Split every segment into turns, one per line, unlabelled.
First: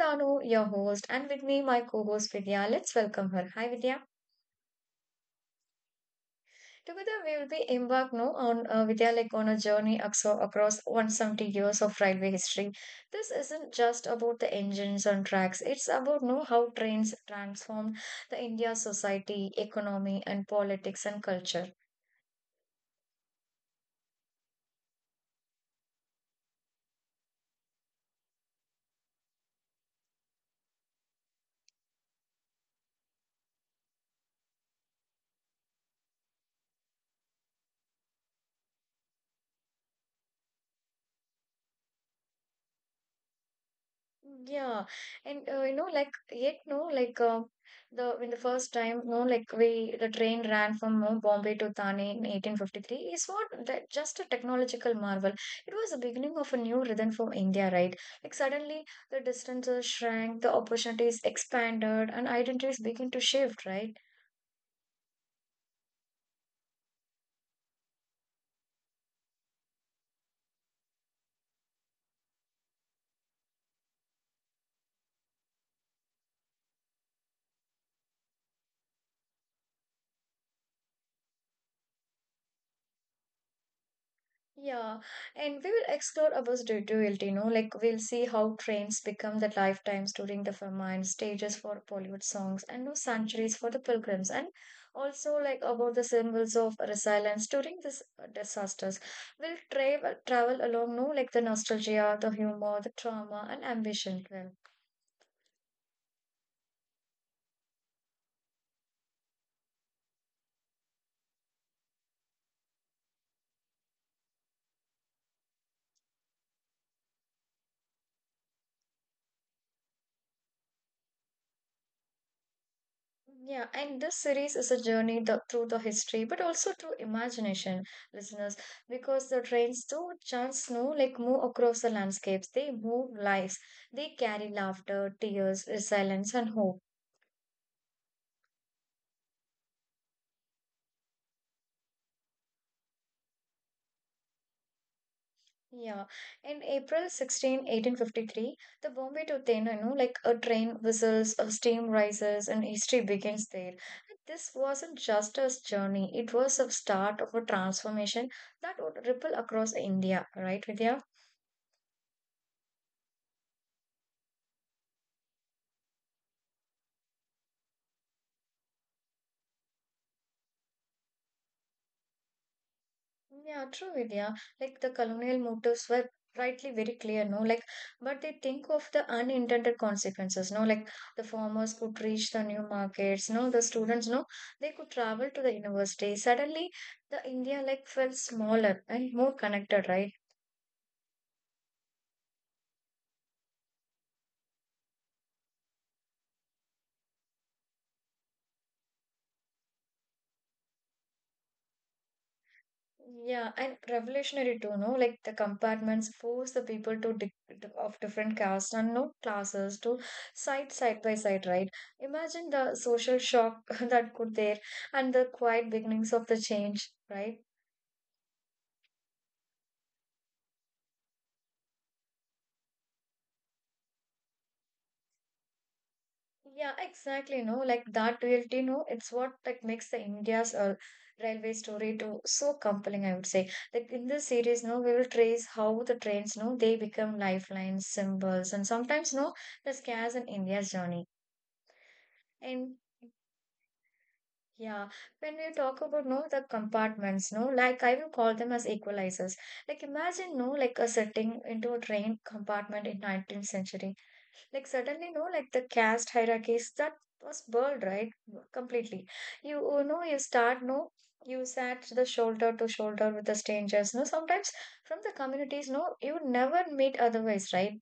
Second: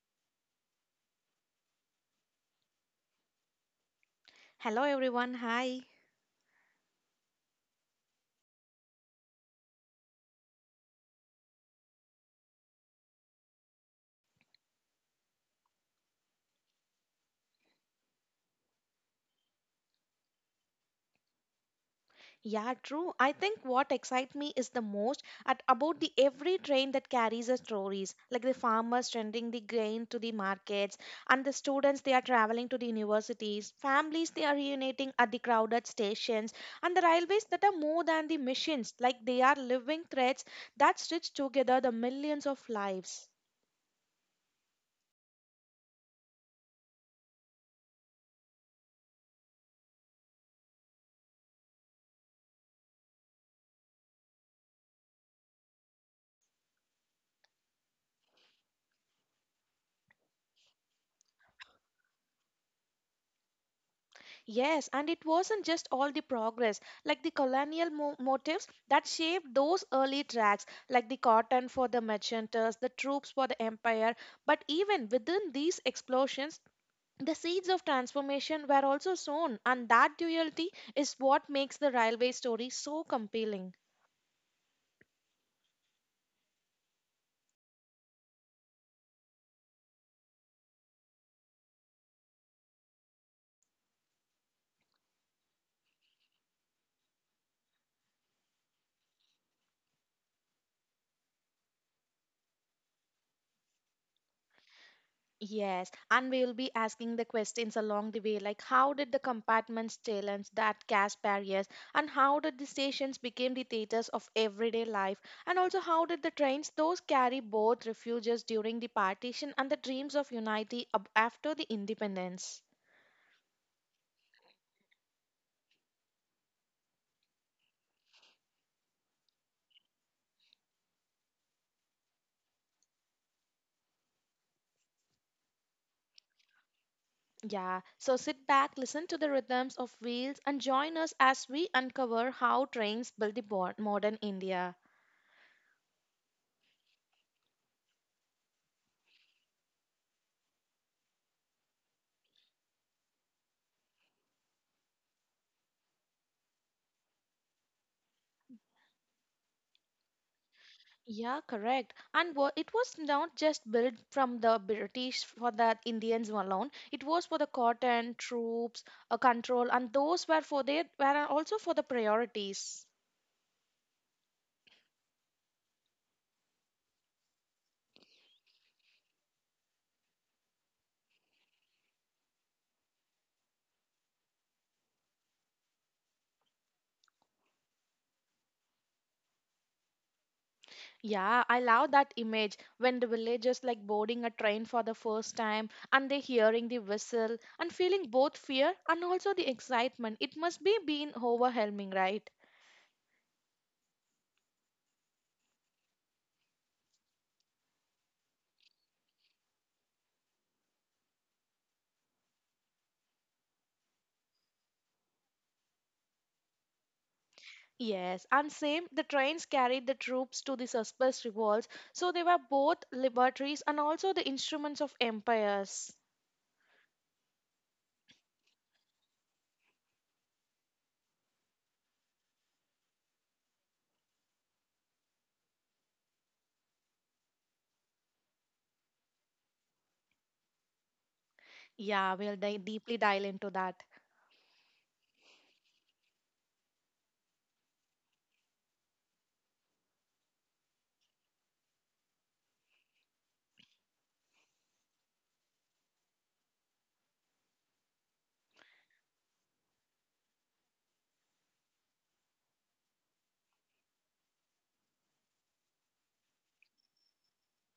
Tanu, your host, and with me my co-host Vidya. Let's welcome her. Hi Vidya.
Hello everyone, hi.
Together we will be embarked no on Vidya like on a journey across 170 years of railway history. This isn't just about the engines and tracks. It's about know how trains transformed the India society, economy, and politics and culture.
Yeah, true. I think what excites me is the most at about the every train that carries the stories, like the farmers sending the grain to the markets, and the students they are traveling to the universities, families they are reuniting at the crowded stations, and the railways that are more than the machines, like they are living threads that stitch together the millions of lives.
Yeah, and yet no, like the in the first time, no, like we the train ran from no, Bombay to Thane in 1853 is what that just a technological marvel. It was the beginning of a new rhythm for India, right? Like suddenly the distances shrank, the opportunities expanded, and identities begin to shift, right?
Yes, and it wasn't just all the progress, like the colonial motifs that shaped those early tracks, like the cotton for the merchanters, the troops for the empire. But even within these explosions, the seeds of transformation were also sown, and that duality is what makes the railway story so compelling.
Yeah, and we will explore Abha's detailed, we'll see how trains become the lifetimes during the famine, stages for Bollywood songs, and new sanctuaries for the pilgrims, and also like about the symbols of resilience during these disasters. We'll travel along, no, like the nostalgia, the humor, the trauma, and ambition. Well.
Yes, and we will be asking the questions along the way, like how did the compartments challenge that caste barriers, and how did the stations became the theaters of everyday life, and also how did the trains those carry both refuges during the partition and the dreams of unity after the independence.
Yeah, and this series is a journey through the history, but also through imagination, listeners, because the trains do chance no like move across the landscapes. They move lives. They carry laughter, tears, resilience, and hope.
Yeah, so sit back, listen to the rhythms of wheels, and join us as we uncover how trains build the modern India.
Yeah, in April 16, 1853, the Bombay to Tena, you know, like a train whistles, a steam rises, and history begins there. And this wasn't just a journey; it was a start of a transformation that would ripple across India, right, Vidya?
Yeah, correct. And it was not just built from the British for the Indians alone. It was for the cotton, troops, control, and those were for their were also for the priorities.
Yeah, true, Vidya. Like the colonial motives were rightly very clear, no? Like, but they think of the unintended consequences, no? Like the farmers could reach the new markets, no? The students, no? They could travel to the university. Suddenly, the India like felt smaller and more connected, right?
Yeah, I love that image when the villagers like boarding a train for the first time and they hearing the whistle and feeling both fear and also the excitement. It must be been overwhelming, right?
Yeah, and revolutionary too, no? Like the compartments force the people to di of different castes and no classes to side by side, right? Imagine the social shock that could there and the quiet beginnings of the change, right?
Yes, and same, the trains carried the troops to the Suspect revolts, so they were both liberties and also the instruments of empires.
Yeah, exactly, no? Like that duality, no? It's what like makes the India's railway story too so compelling, I would say. Like in this series, no, we will trace how the trains, no, they become lifelines, symbols, and sometimes, no, the scars in India's journey.
Yeah, we'll
And
deeply dive into that.
yeah, when we talk about no the compartments, no, like I will call them as equalizers. Like imagine no like a sitting into a train compartment in 19th century. Like suddenly no like the caste hierarchies that was burled right completely. You know you start no you sat the shoulder to shoulder with the strangers. No sometimes from the communities no you never meet otherwise, right.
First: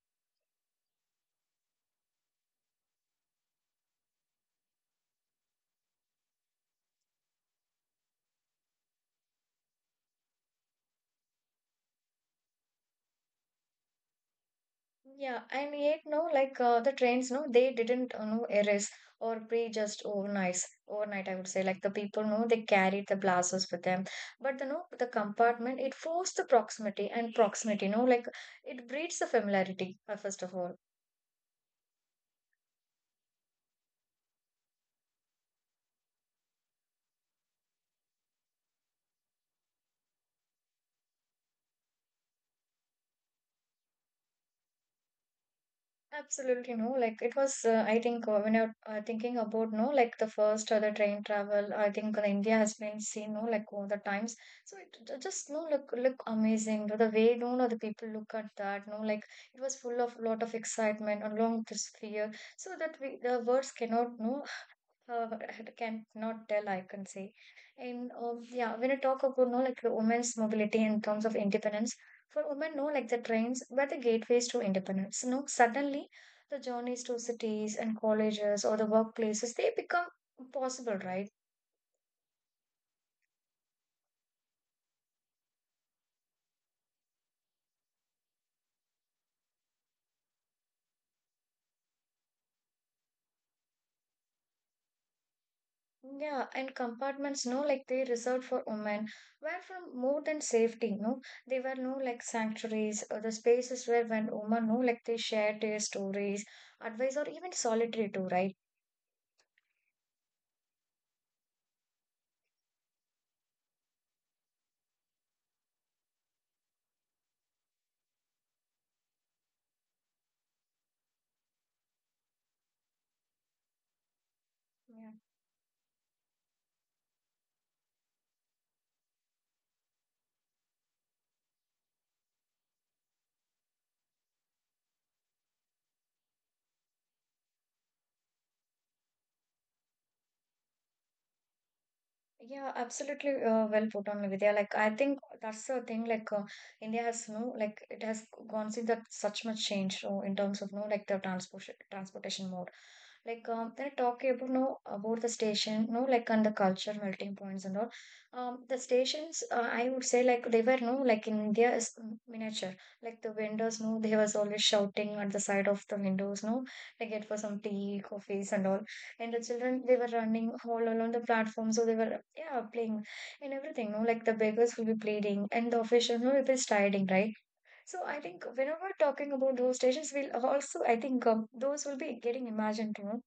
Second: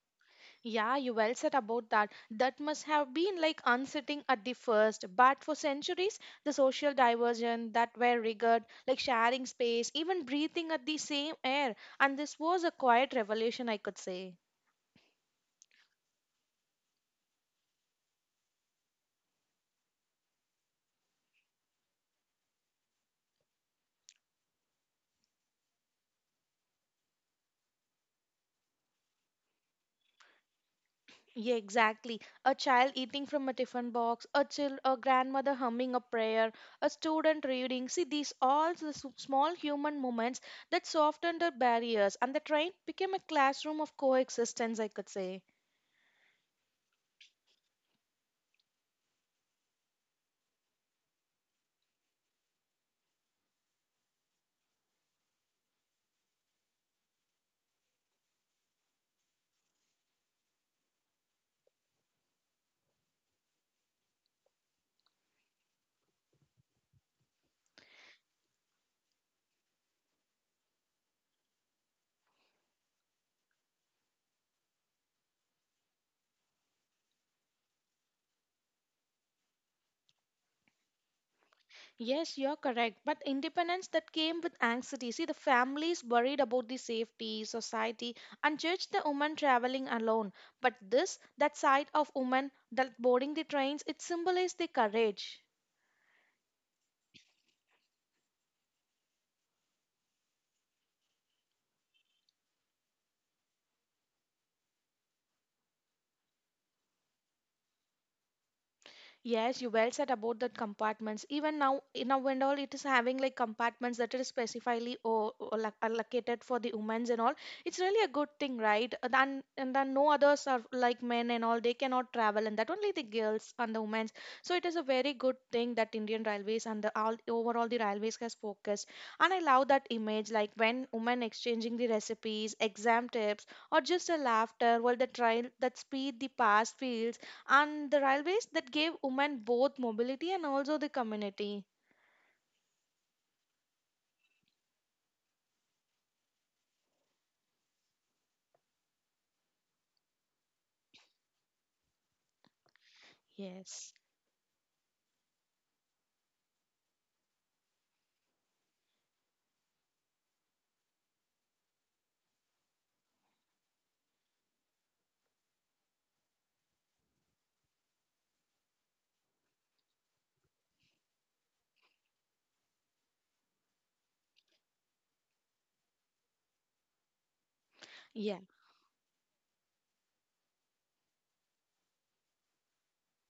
Yeah, you well said about that. That must have been like unsettling at the first, but for centuries, the social diversion that were regarded like sharing space, even breathing at the same air, and this was a quiet revolution, I could say.
Yeah, and yet no, like the trains, no, they didn't no erase or pray just overnight. Overnight, I would say, like the people, no, they carried the blasters with them. But the no, the compartment, it forced the proximity and proximity, no, like it breeds the familiarity first of all.
Yeah, exactly. A child eating from a tiffin box, a child, a grandmother humming a prayer, a student reading. See, these all the small human moments that softened the barriers, and the train became a classroom of coexistence, I could say.
Absolutely no, like it was. I think when you're thinking about no, like the first or the train travel, I think the India has been seen no, like all the times. So it just no, look amazing. The way no, no, the people look at that no, like it was full of lot of excitement along with this fear. So that we the words cannot no I can not tell, I can say. And yeah, when I talk about no like the women's mobility in terms of independence, for women, no like the trains were the gateways to independence. No, suddenly the journeys to cities and colleges or the workplaces they become possible, right?
Yes, you're correct. But independence that came with anxiety. See, the families worried about the safety, society, and judged the woman traveling alone. But this, that side of woman that boarding the trains, it symbolized the courage.
Yeah, and compartments, no, like they reserved for women, were from more than safety, no, they were no like sanctuaries or the spaces where when women, no, like they shared their stories, advice, or even solitary too, right?
Yes, you well said about the compartments. Even now, now and all, it is having like compartments that are specifically or like allocated for the women's and all. It's really a good thing, right? And then no others are like men and all. They cannot travel, and that only the girls and the women's. So it is a very good thing that Indian Railways and the all overall the railways has focused. And I love that image, like when women exchanging the recipes, exam tips, or just a laughter while the train that speed the past feels and the railways that gave women both mobility and also the community.
Yeah, absolutely. Well put on, Vidya. Like, I think that's the thing. Like, India has no, like, it has gone through that such much change in terms of no, like, the transportation mode. Like,
Yes.
they're talking about no about the station, no, like, and the culture melting points and all. The stations, I would say, like, they were no, like, in India is miniature. Like the vendors, no, they was always shouting at the side of the windows, no, like, it for some tea, coffees and all, and the children they were running all along the platform, so they were yeah playing, and everything no like the beggars will be pleading and the officials will be striding, right. So I
Yeah.
think whenever we're talking about those stations we'll also I think, those will be getting imagined, you know,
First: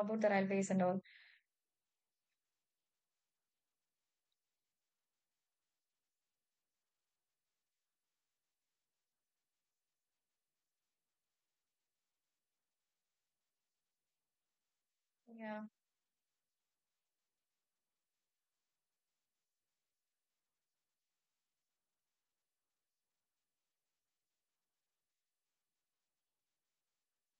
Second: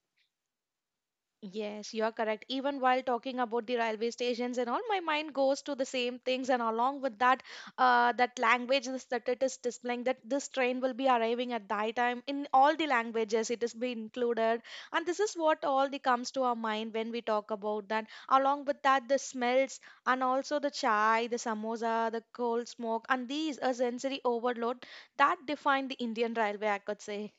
about the railways and all.
Yes, you are correct. Even while talking about the railway stations and all, my mind goes to the same things, and along with that, that language that it is displaying that this train will be arriving at that time in all the languages it is being included, and this is
Yeah,
what all the comes to our mind when we talk about that. Along with that, the smells and also the chai, the samosa, the coal smoke, and these a sensory overload that define the Indian railway, I could say.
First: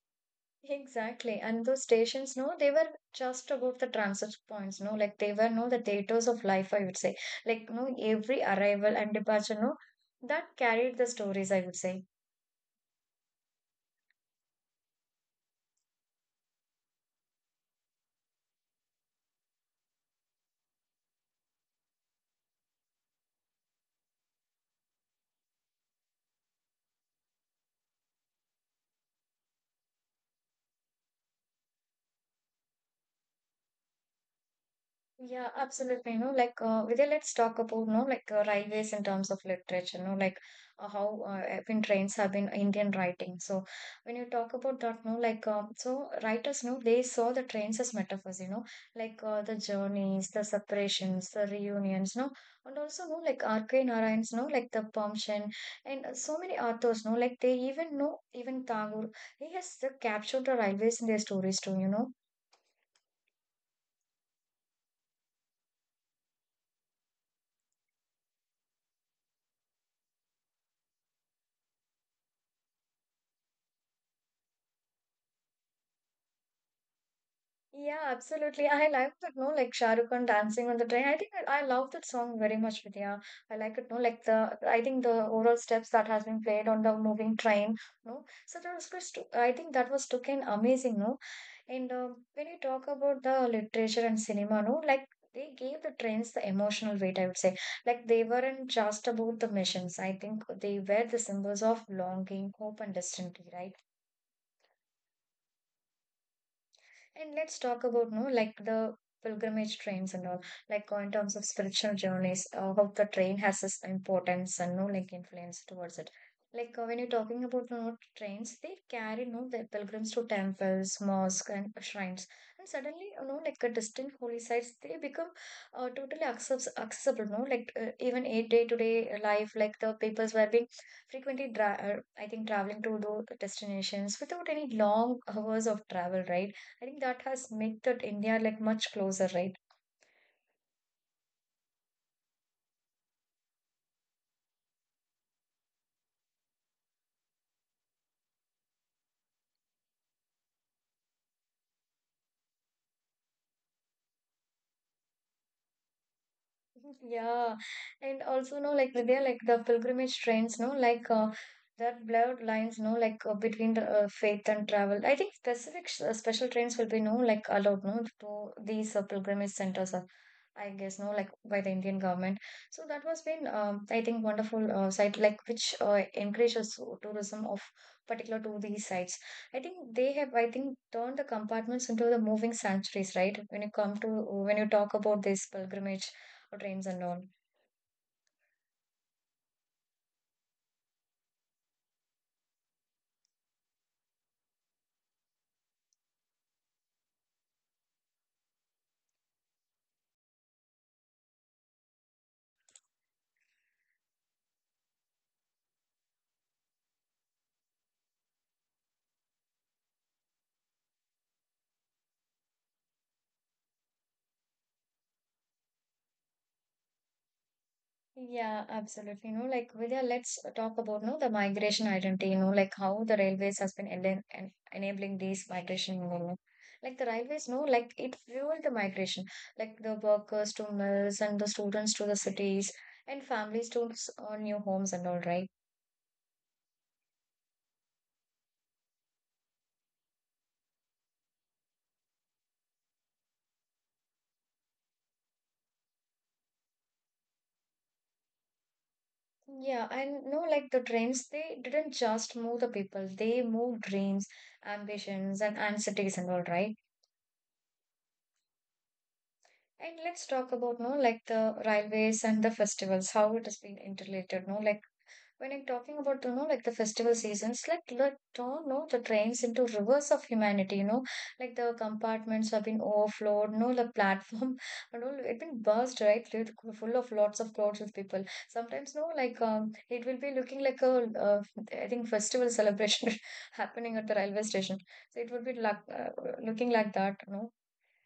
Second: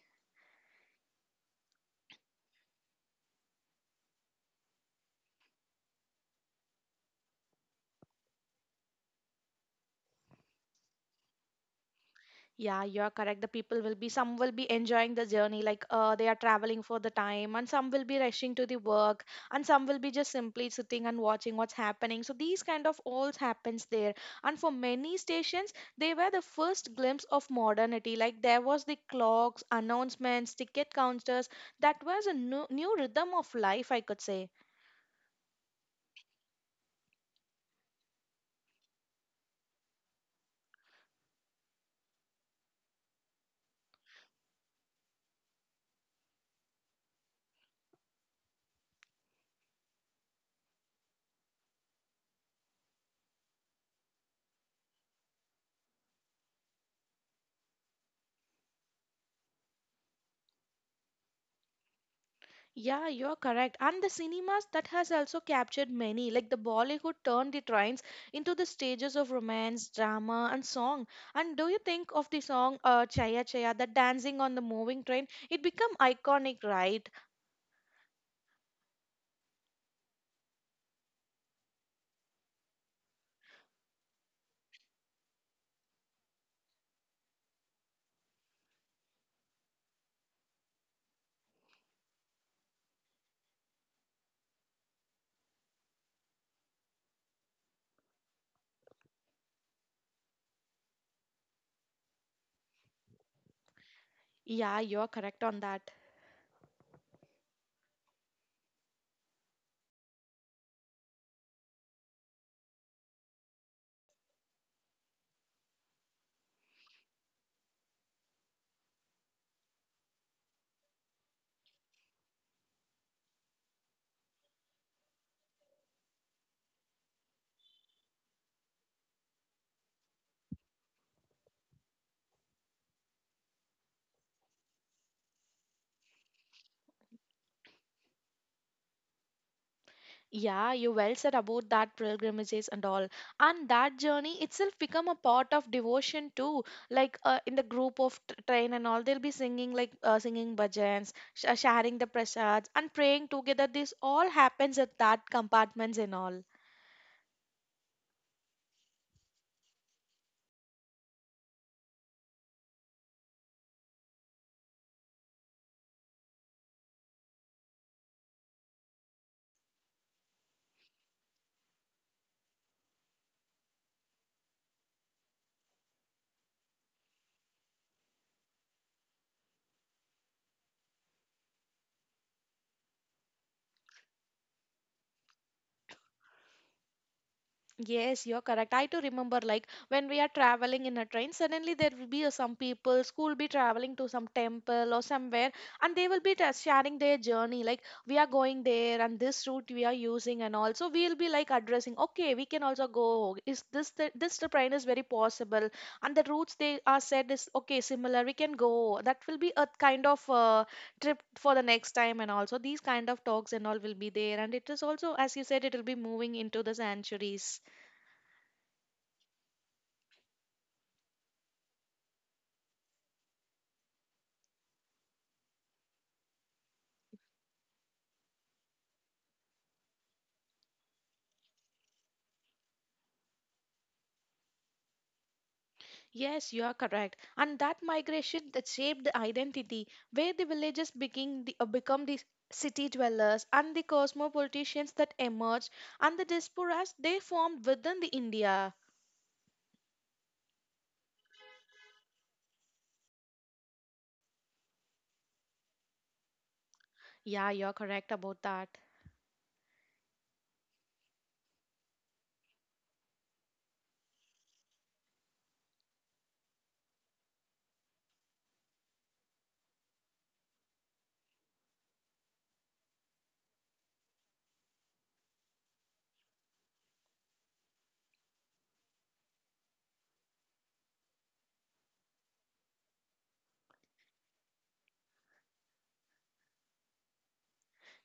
exactly, and those stations no they were just above the transit points no like they were no the theaters of life, I would say, like no every arrival and departure no that carried the stories, I would say.
Yeah, you're correct. The people will be, some will be enjoying the journey, like they are traveling for the time, and some will be rushing to the work, and some will be just simply sitting and watching what's happening. So these kind of all happens there. And for many stations, they were the first glimpse of modernity. Like there was the clocks, announcements, ticket counters. That was a new rhythm of life, I could say.
Yeah, absolutely. No, like Vidya, let's talk about no, like railways in terms of literature. No, like how when trains have been Indian writing. So when you talk about that, no, so writers, no, they saw the trains as metaphors. You know, like the journeys, the separations, the reunions. No, and also no, like R K Narayan's, no, like the Pumpkin, and so many authors. No, like they even know even Tagore. He has captured the railways in their stories too, you know.
Yeah, you're correct. And the cinemas that has also captured many, like the Bollywood turned the trains into the stages of romance, drama, and song. And do you think of the song Chaya Chaya, the dancing on the moving train? It become iconic, right?
Yeah, absolutely. I like that, no, like Shah Rukh Khan dancing on the train. I think I love that song very much, Vidya. I like it, no, like the I think the overall steps that has been played on the moving train, no. So that was just, I think that was looking amazing, no. And when you talk about the literature and cinema, no, like they gave the trains the emotional weight, I would say. Like they weren't just about the missions. I think they were the symbols of longing, hope, and destiny, right?
Yeah, you're correct on that.
And let's talk about no like the pilgrimage trains and all, like in terms of spiritual journeys, how the train has its importance and no like influence towards it. Like when you're talking about no trains, they carry no the pilgrims to temples, mosques, and shrines, and suddenly you know like a distant holy sites, they become totally accessible. No, like even a day-to-day life, like the peoples were being frequently I think traveling to those destinations without any long hours of travel, right? I think that has made that India like much closer, right?
Yeah, you well said about that pilgrimages and all. And that journey itself become a part of devotion too. Like in the group of train and all, they'll be singing like singing bhajans, sharing the prasads and praying together. This all happens at that compartments and all.
Yeah, and also no, like Vidya, like the pilgrimage trains, no, that blurred lines, no, between the faith and travel. I think specific special trains will be no, like allowed, no, to these pilgrimage centers. I guess no, like by the Indian government. So that was been, I think, wonderful site like which encourages so, tourism of particular to these sites. I think they have, I think, turned the compartments into the moving sanctuaries, right? When you talk about this pilgrimage trains and all.
Yes, you're correct. I too remember like when we are traveling in a train, suddenly there will be some people who will be traveling to some temple or somewhere and they will be sharing their journey. Like we are going there and this route we are using and also we'll be like addressing, okay, we can also go. Is this the train is very possible and the routes they are said is okay, similar, we can go. That will be a kind of trip for the next time and also these kind of talks and all will be there and it is also as you said it will be moving into the centuries.
Yeah, absolutely. You know, like Vidya, let's talk about no the migration identity. You know, like how the railways has been enen- en enabling these migration movement. Like the railways. No, like it fueled the migration, like the workers to mills and the students to the cities and families to new homes and all, right?
Yes, you are correct. And that migration that shaped the identity, where the villages begin the, become the city dwellers and the cosmopolitans that emerged and the diasporas they formed within the India.
Yeah, and no, like the trains, they didn't just move the people; they moved dreams, ambitions, and cities and all, right?
Yeah, you are correct about that.
And let's talk about no like the railways and the festivals, how it has been interrelated. No, like when I'm talking about you know like the festival seasons, like let don't know the trains into rivers of humanity. You know, like the compartments have been overflowed. No, the platform, and all it been burst right, full of lots of crowds with people. Sometimes no, like it will be looking like a I think festival celebration happening at the railway station. So it would be like looking like that. No,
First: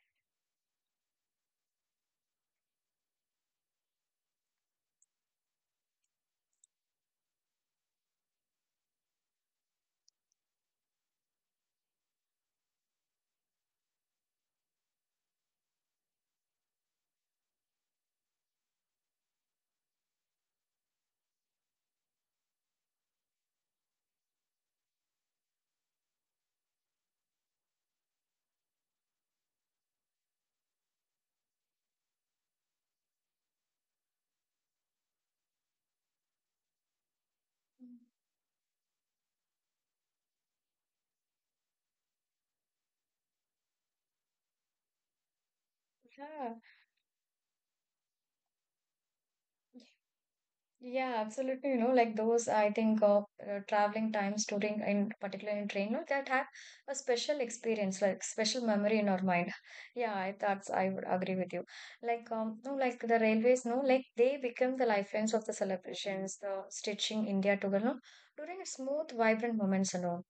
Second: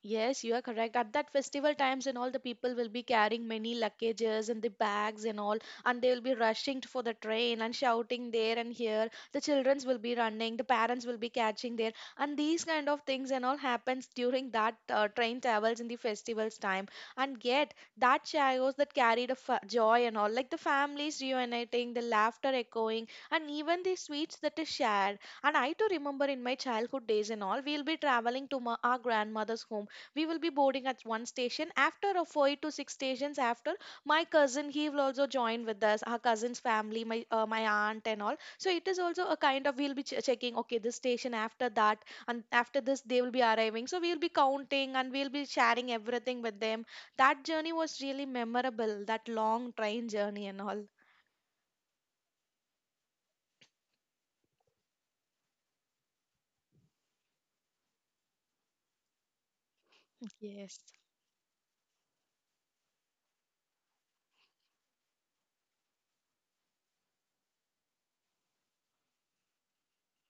Yes, you are correct. At that festival times and all, the people will be carrying many luggages and the bags and all, and they will be rushing for the train and shouting there and here. The childrens will be running, the parents will be catching there, and these kind of things and all happens during that train travels in the festival's time. And yet, that chaos that carried a joy and all, like the families reuniting, the laughter echoing, and even the sweets that is shared. And I too remember in my childhood days and all, we'll be traveling to our grandmother's home. We will be boarding at one station after a 5 to 6 stations after my cousin he will also join with us, our cousin's family, my aunt and all. So it is also a kind of we'll be checking okay this station after that and after this they will be arriving, so we'll be counting and we'll be sharing everything
yeah.
with them. That journey was really memorable, that long train journey and all.
Yeah, absolutely. You know, like those, I think, traveling times during, in particular in train, no, that have a special experience, like special memory in our mind. Yeah, I, that's,
Yes.
I would agree with you. Like, the railways, no, like they become the lifelines of the celebrations, the stitching India together, no, during its smooth, vibrant moments, and all.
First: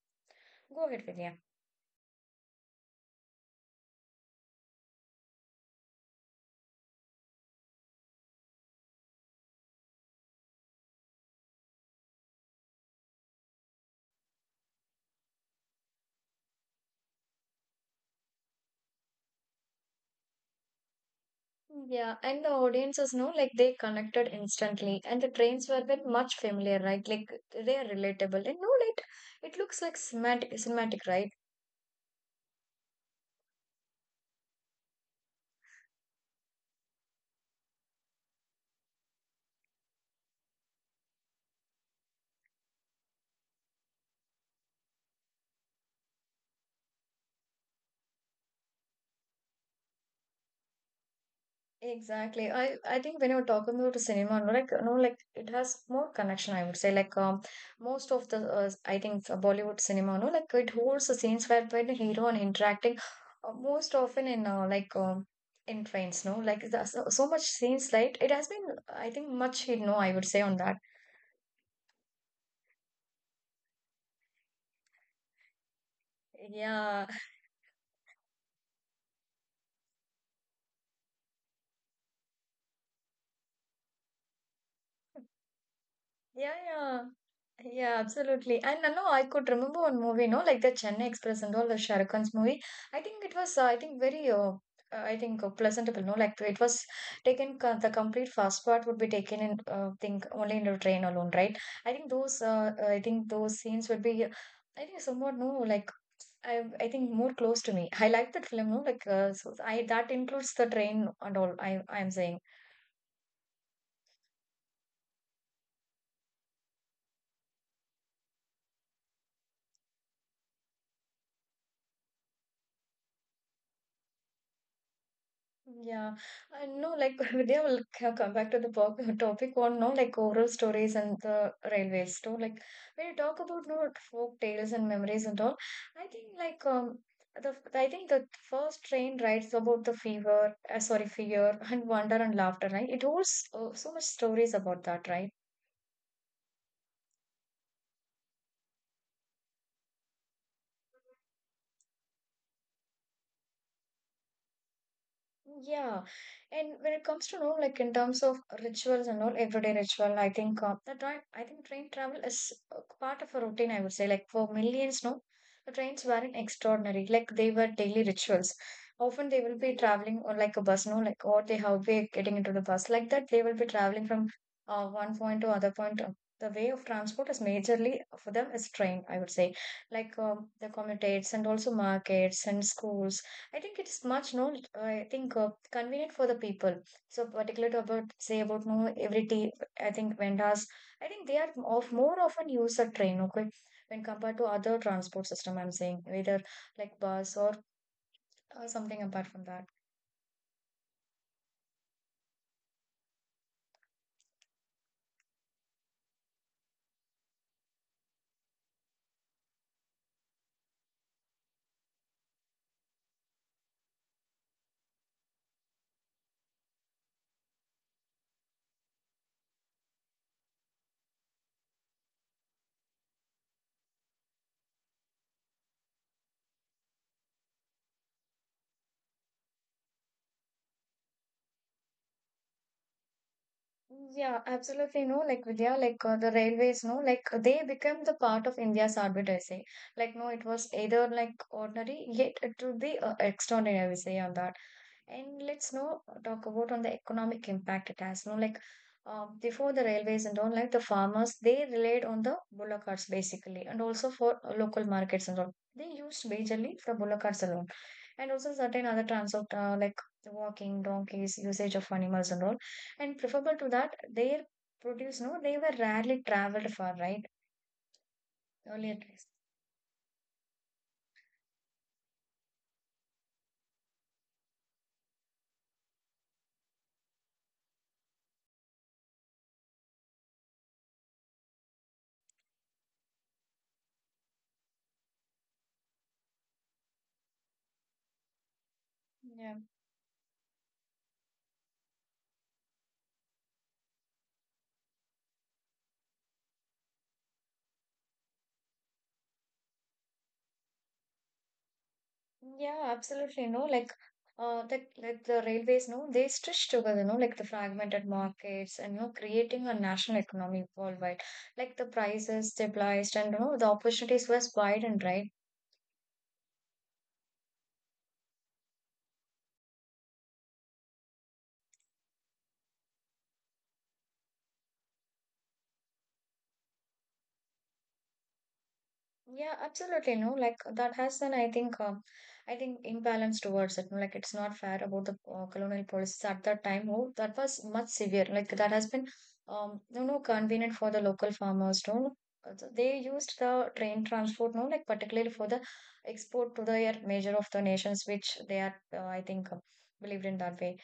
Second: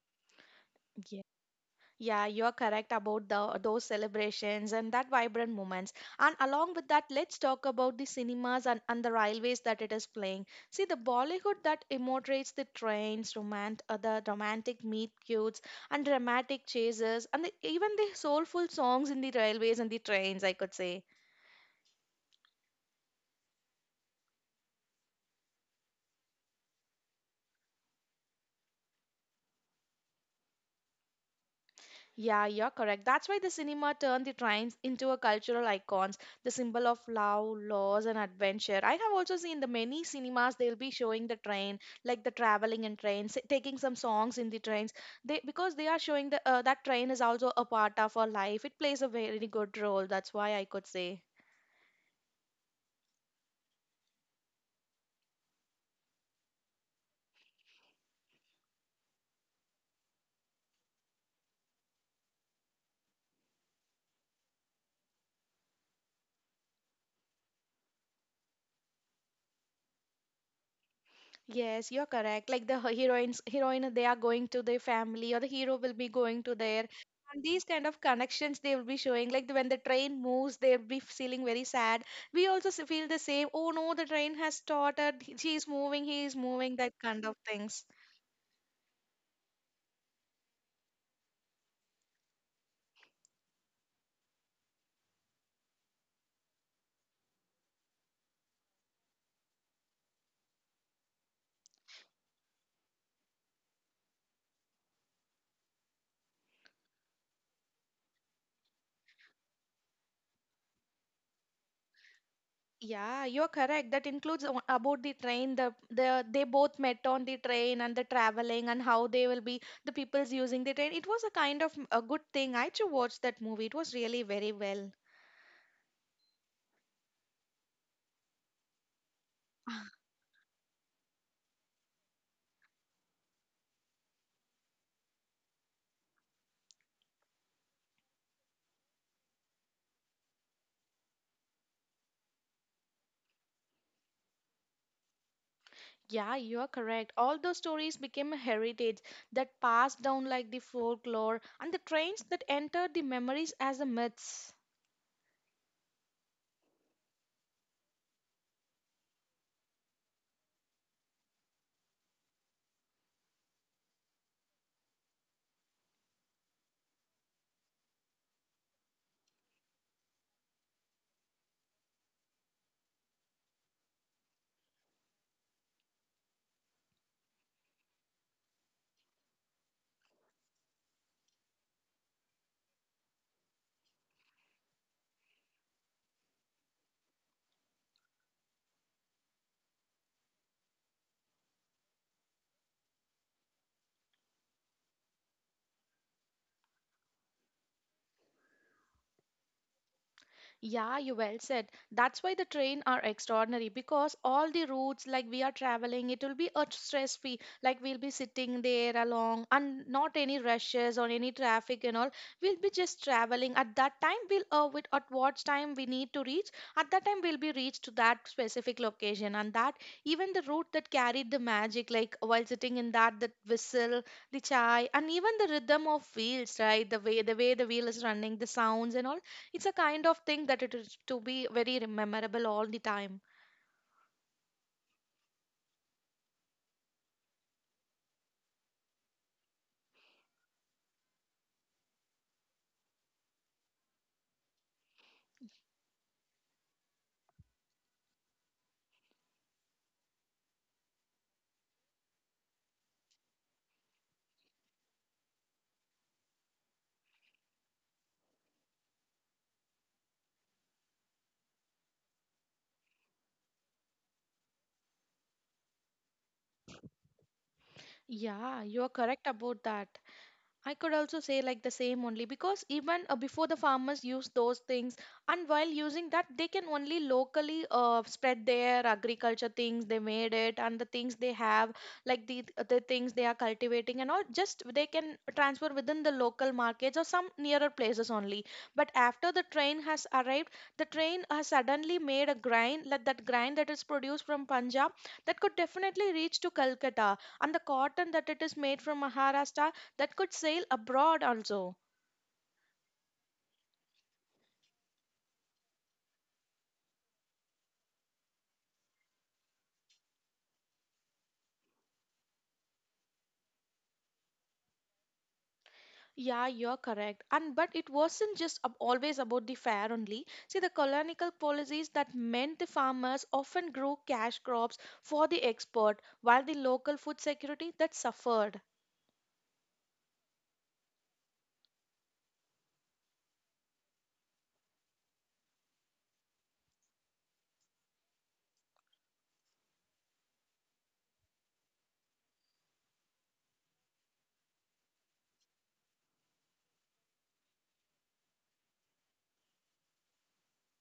Go ahead, Vidya.
Yeah, you're correct about the, those celebrations and that vibrant moments. And along with that, let's talk about the cinemas and the railways that it is playing. See, the Bollywood that immortates the trains, the romantic meet cutes, and dramatic chases, and the, even the soulful songs in the railways and the trains, I could say.
Yeah, and the audiences know like they connected instantly, and the trains were bit much familiar, right? Like they are relatable, and no, like it looks like cinematic, right?
Yeah, you're correct. That's why the cinema turned the trains into a cultural icons, the symbol of love, loss, and adventure. I have also seen the many cinemas they'll be showing the train, like the traveling in trains, taking some songs in the trains. They because they are showing the that train is also a part of our life. It plays a very good role. That's why I could say.
Exactly. I think when you're talking about the cinema, no, like no, like it has more connection. I would say like most of the I think Bollywood cinema, no, like it holds the scenes where the hero and interacting most often in in trains, no, like there's so much scenes, right? It has been I think much hit, no, I would say on that.
Yes, you're correct. Like the heroine, they are going to their family, or the hero will be going to their.
Yeah,
And these kind of connections they will be showing. Like the, when the train moves, they'll be feeling very sad. We also feel the same. Oh no, the train has started. She is moving. He is
Yeah,
moving. That
yeah.
kind of things.
Yeah, absolutely. And no, I could remember one movie, no, like the Chennai Express and all the Shah Rukh Khan's movie. I think it was, I think, very, I think, pleasantable, no, like it was taken, the complete fast part would be taken in, think, only in the train alone, right? I think those scenes would be, I think, somewhat, no, like, I think more close to me. I like that film, no, like, so I that includes the train and all. I'm saying.
Yeah, you're correct. That includes about the train. The they both met on the train and the traveling and how they will be the people's using the train. It was a kind of a good thing. I too watched that movie. It was really very well.
Yeah, I know. Like, Vidya will come back to the topic on no, like oral stories and the railways too. Like, when you talk about no like, folk tales and memories and all, I think like the I think the first train writes about the fever, sorry, fear and wonder and laughter. Right? It holds so much stories about that, right?
Yeah, you are correct. All those stories became a heritage that passed down like the folklore and the trains that entered the memories as a myths.
Yeah, and when it comes to know, like in terms of rituals and all, everyday ritual, I think the train, I think train travel is part of a routine. I would say, like for millions, the trains weren't extraordinary. Like they were daily rituals. Often they will be traveling or like a bus, no, like or they have been getting into the bus like that. They will be traveling from one point to other point. The way of transport is majorly for them is train. I would say, like the commutates and also markets and schools I think it's much known. I think convenient for the people. So particularly about say about no every tea. I think vendors. I think they are of more often use a train. Okay, when compared to other transport system, I'm saying either like bus or something apart from that.
Yeah, you well said. That's why the train are extraordinary because all the routes like we are traveling, it will be a stress free. Like we'll be sitting there along and not any rushes or any traffic and all. We'll be just traveling. At that time, at what time we need to reach. At that time, we'll be reached to that specific location, and that even the route that carried the magic, like while sitting in that whistle, the chai, and even the rhythm of wheels, right? The way the wheel is running, the sounds and all, it's a kind of thing that it is to be very rememberable all the time.
Yeah, absolutely. No, like Vidya, the railways, no, like they become the part of India's orbit, I say, Like, no, it was either like ordinary, yet it would be extraordinary, I would say, on that. And let's now talk about on the economic impact it has. No, like before the railways and all, like the farmers, they relied on the bullock carts basically, and also for local markets and all. They used majorly for bullock carts alone, and also certain other transport like the walking, donkeys, usage of animals and all. And preferable to that, their produce, no, they were rarely traveled for, right?
Yeah, you are
Earlier
correct
days.
about that. I could also say like the same only because even before the farmers use those things, and while using that they can only locally spread their agriculture things they made it and the things they have, like the things they are cultivating and all, just they can transfer within the local markets or some nearer places only. But after the
Yeah.
train has arrived, the train has suddenly made a grind, like that grind that is produced from Punjab that could definitely reach to Calcutta, and the cotton that it is made from Maharashtra, that could sail abroad also.
Yeah, absolutely. No, like the like the railways, they stitch together, no, like the fragmented markets and you know, creating a national economy worldwide. Like the prices stabilized and you know, the opportunities were widened, right?
Yeah, you're correct. And but it wasn't just always about the fair only. See, the colonial policies that meant the farmers often grew cash crops for the export, while the local food security that suffered.
Yeah, absolutely. No, like that has an, I think imbalance towards it. No, like it's not fair about the colonial policies at that time. Oh, that was much severe. Like that has been, you know, convenient for the local farmers. No, So they used the train transport. No, like particularly for the export to the major of the nations, which they are, believed in that way.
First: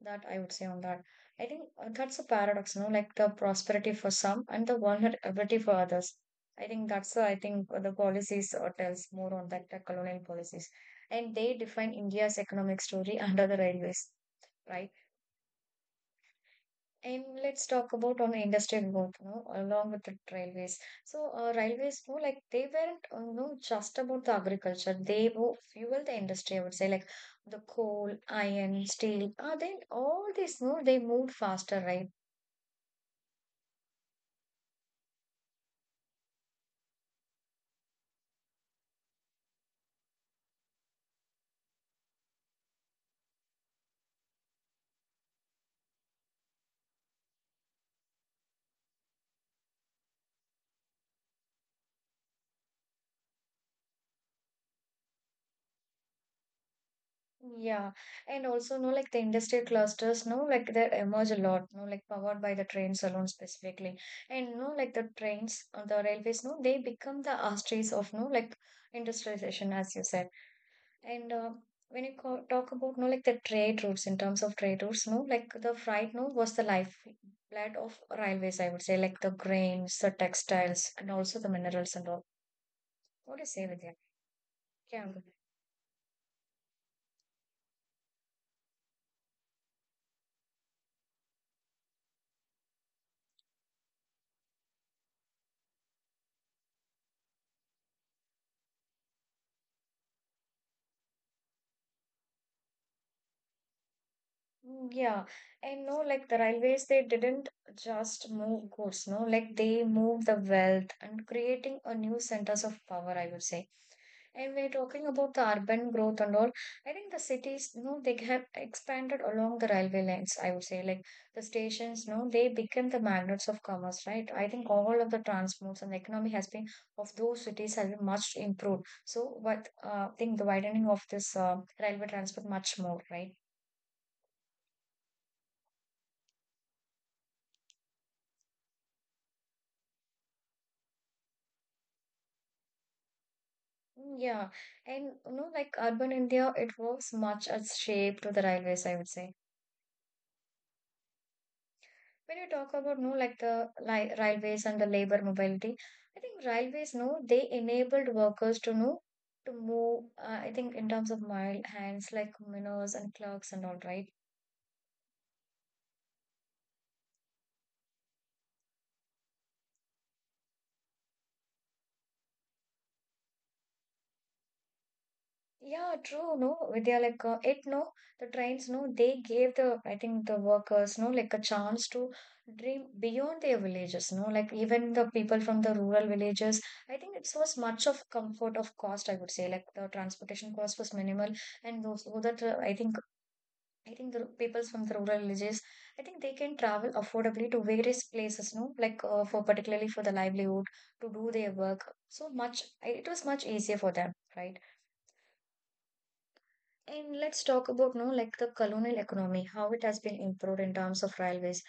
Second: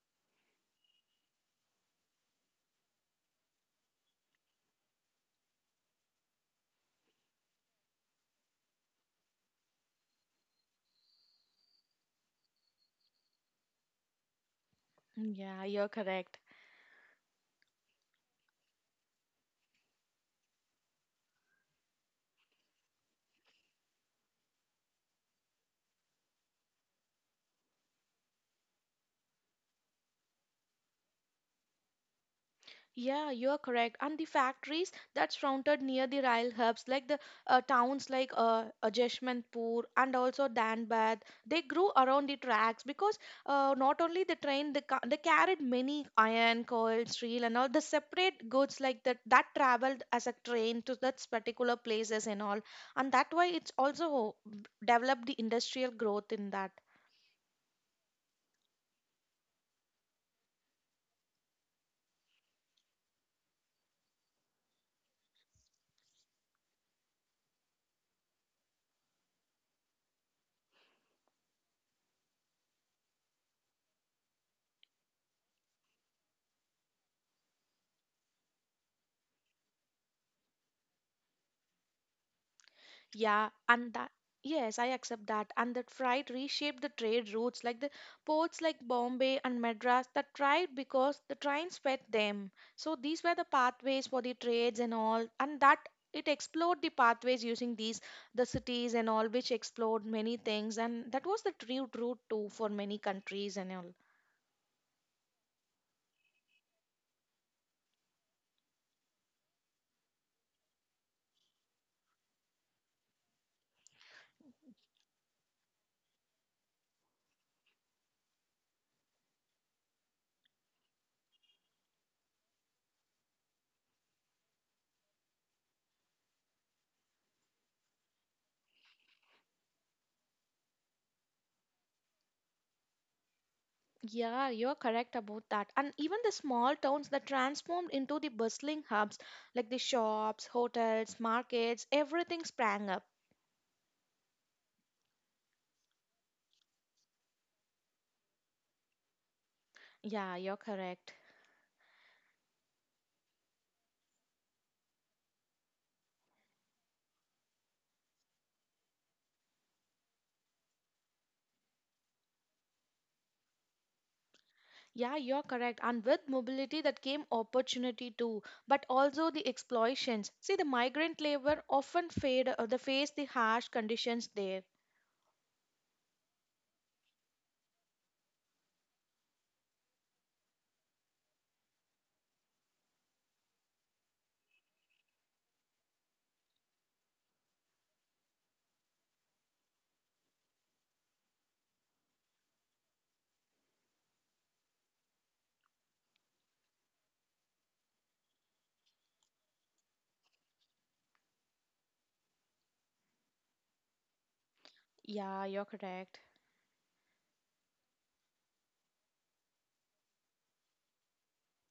That I would say on that. I think that's a paradox. No, like the prosperity for some and the vulnerability for others I think that's, I think the policies tells more on that colonial policies. And they define India's economic story under the railways, right?
Mm, yeah, you're correct.
And let's talk about on industrial growth, you know, along with the railways. So railways, you know, like they weren't, you know, just about the agriculture. They fuel the industry, I would say, like the coal, iron, steel. Then all this, you know, they moved faster, right?
Yeah, you are correct. And the factories that surrounded near the rail hubs, like the towns like Jeshmanpur and also Danbad, they grew around the tracks because not only the train, they carried many iron, coal, steel, and all the separate goods like that that traveled as a train to that particular places and all. And that way, it's also developed the industrial growth in that.
Yeah, and also no like the industrial clusters, no like they emerge a lot, no like powered by the trains alone specifically, and no like the trains on the railways, no they become the arteries of no like industrialization as you said, and when you co talk about no like the trade routes in terms of trade routes, the freight, no was the lifeblood of railways, I would say like the grains, the textiles, and also the minerals and all. What do you
Yeah,
say with
and that Yes, I
Yeah.
accept that. And that freight reshaped the trade routes, like the ports like Bombay and Madras that thrived because the trains fed them. So these were the pathways for the trades and all, and that it explored the pathways using these the cities and all, which explored many things, and that was the true route too for many countries and all.
Mm, Yeah, and no, like the railways, they didn't just move goods, no, like they moved the wealth and creating a new centers of power, I would say. And we're talking about the urban growth and all. I think the cities, no, they have expanded along the railway lines, I would say. Like the stations, no, they became the magnets of commerce, right? I think all of the transports and the economy has been of those cities has been much improved. So, what I think the widening of this railway transport much more, right?
Yeah, you're correct about that. And even the small towns that transformed into the bustling hubs, like the shops, hotels, markets, everything sprang up.
Mm, Yeah, and you know, like urban India, it works much as shape to the railways, I would say.
Yeah, you're correct.
When you talk about, no, like the li railways and the labor mobility, I think railways, no, they enabled workers to know to move. I think in terms of mile hands, like miners and clerks and all, right?
Yeah, you're correct. And with mobility that came opportunity too, but also the exploitations. See, the migrant labor often fade, they face the harsh conditions there.
Yeah, true. No, they are it. No, the trains. No, they gave the I think the workers. No, like a chance to dream beyond their villages. No, like even the people from the rural villages. I think it was much of comfort of cost. I would say like the transportation cost was minimal, and those so that I think the people from the rural villages. I think they can travel affordably to various places. No, like for particularly for the livelihood to do their work. So much. It was much easier for them, right?
Yeah, you're correct.
And let's talk about no like the colonial economy, how it has been improved in terms of railways.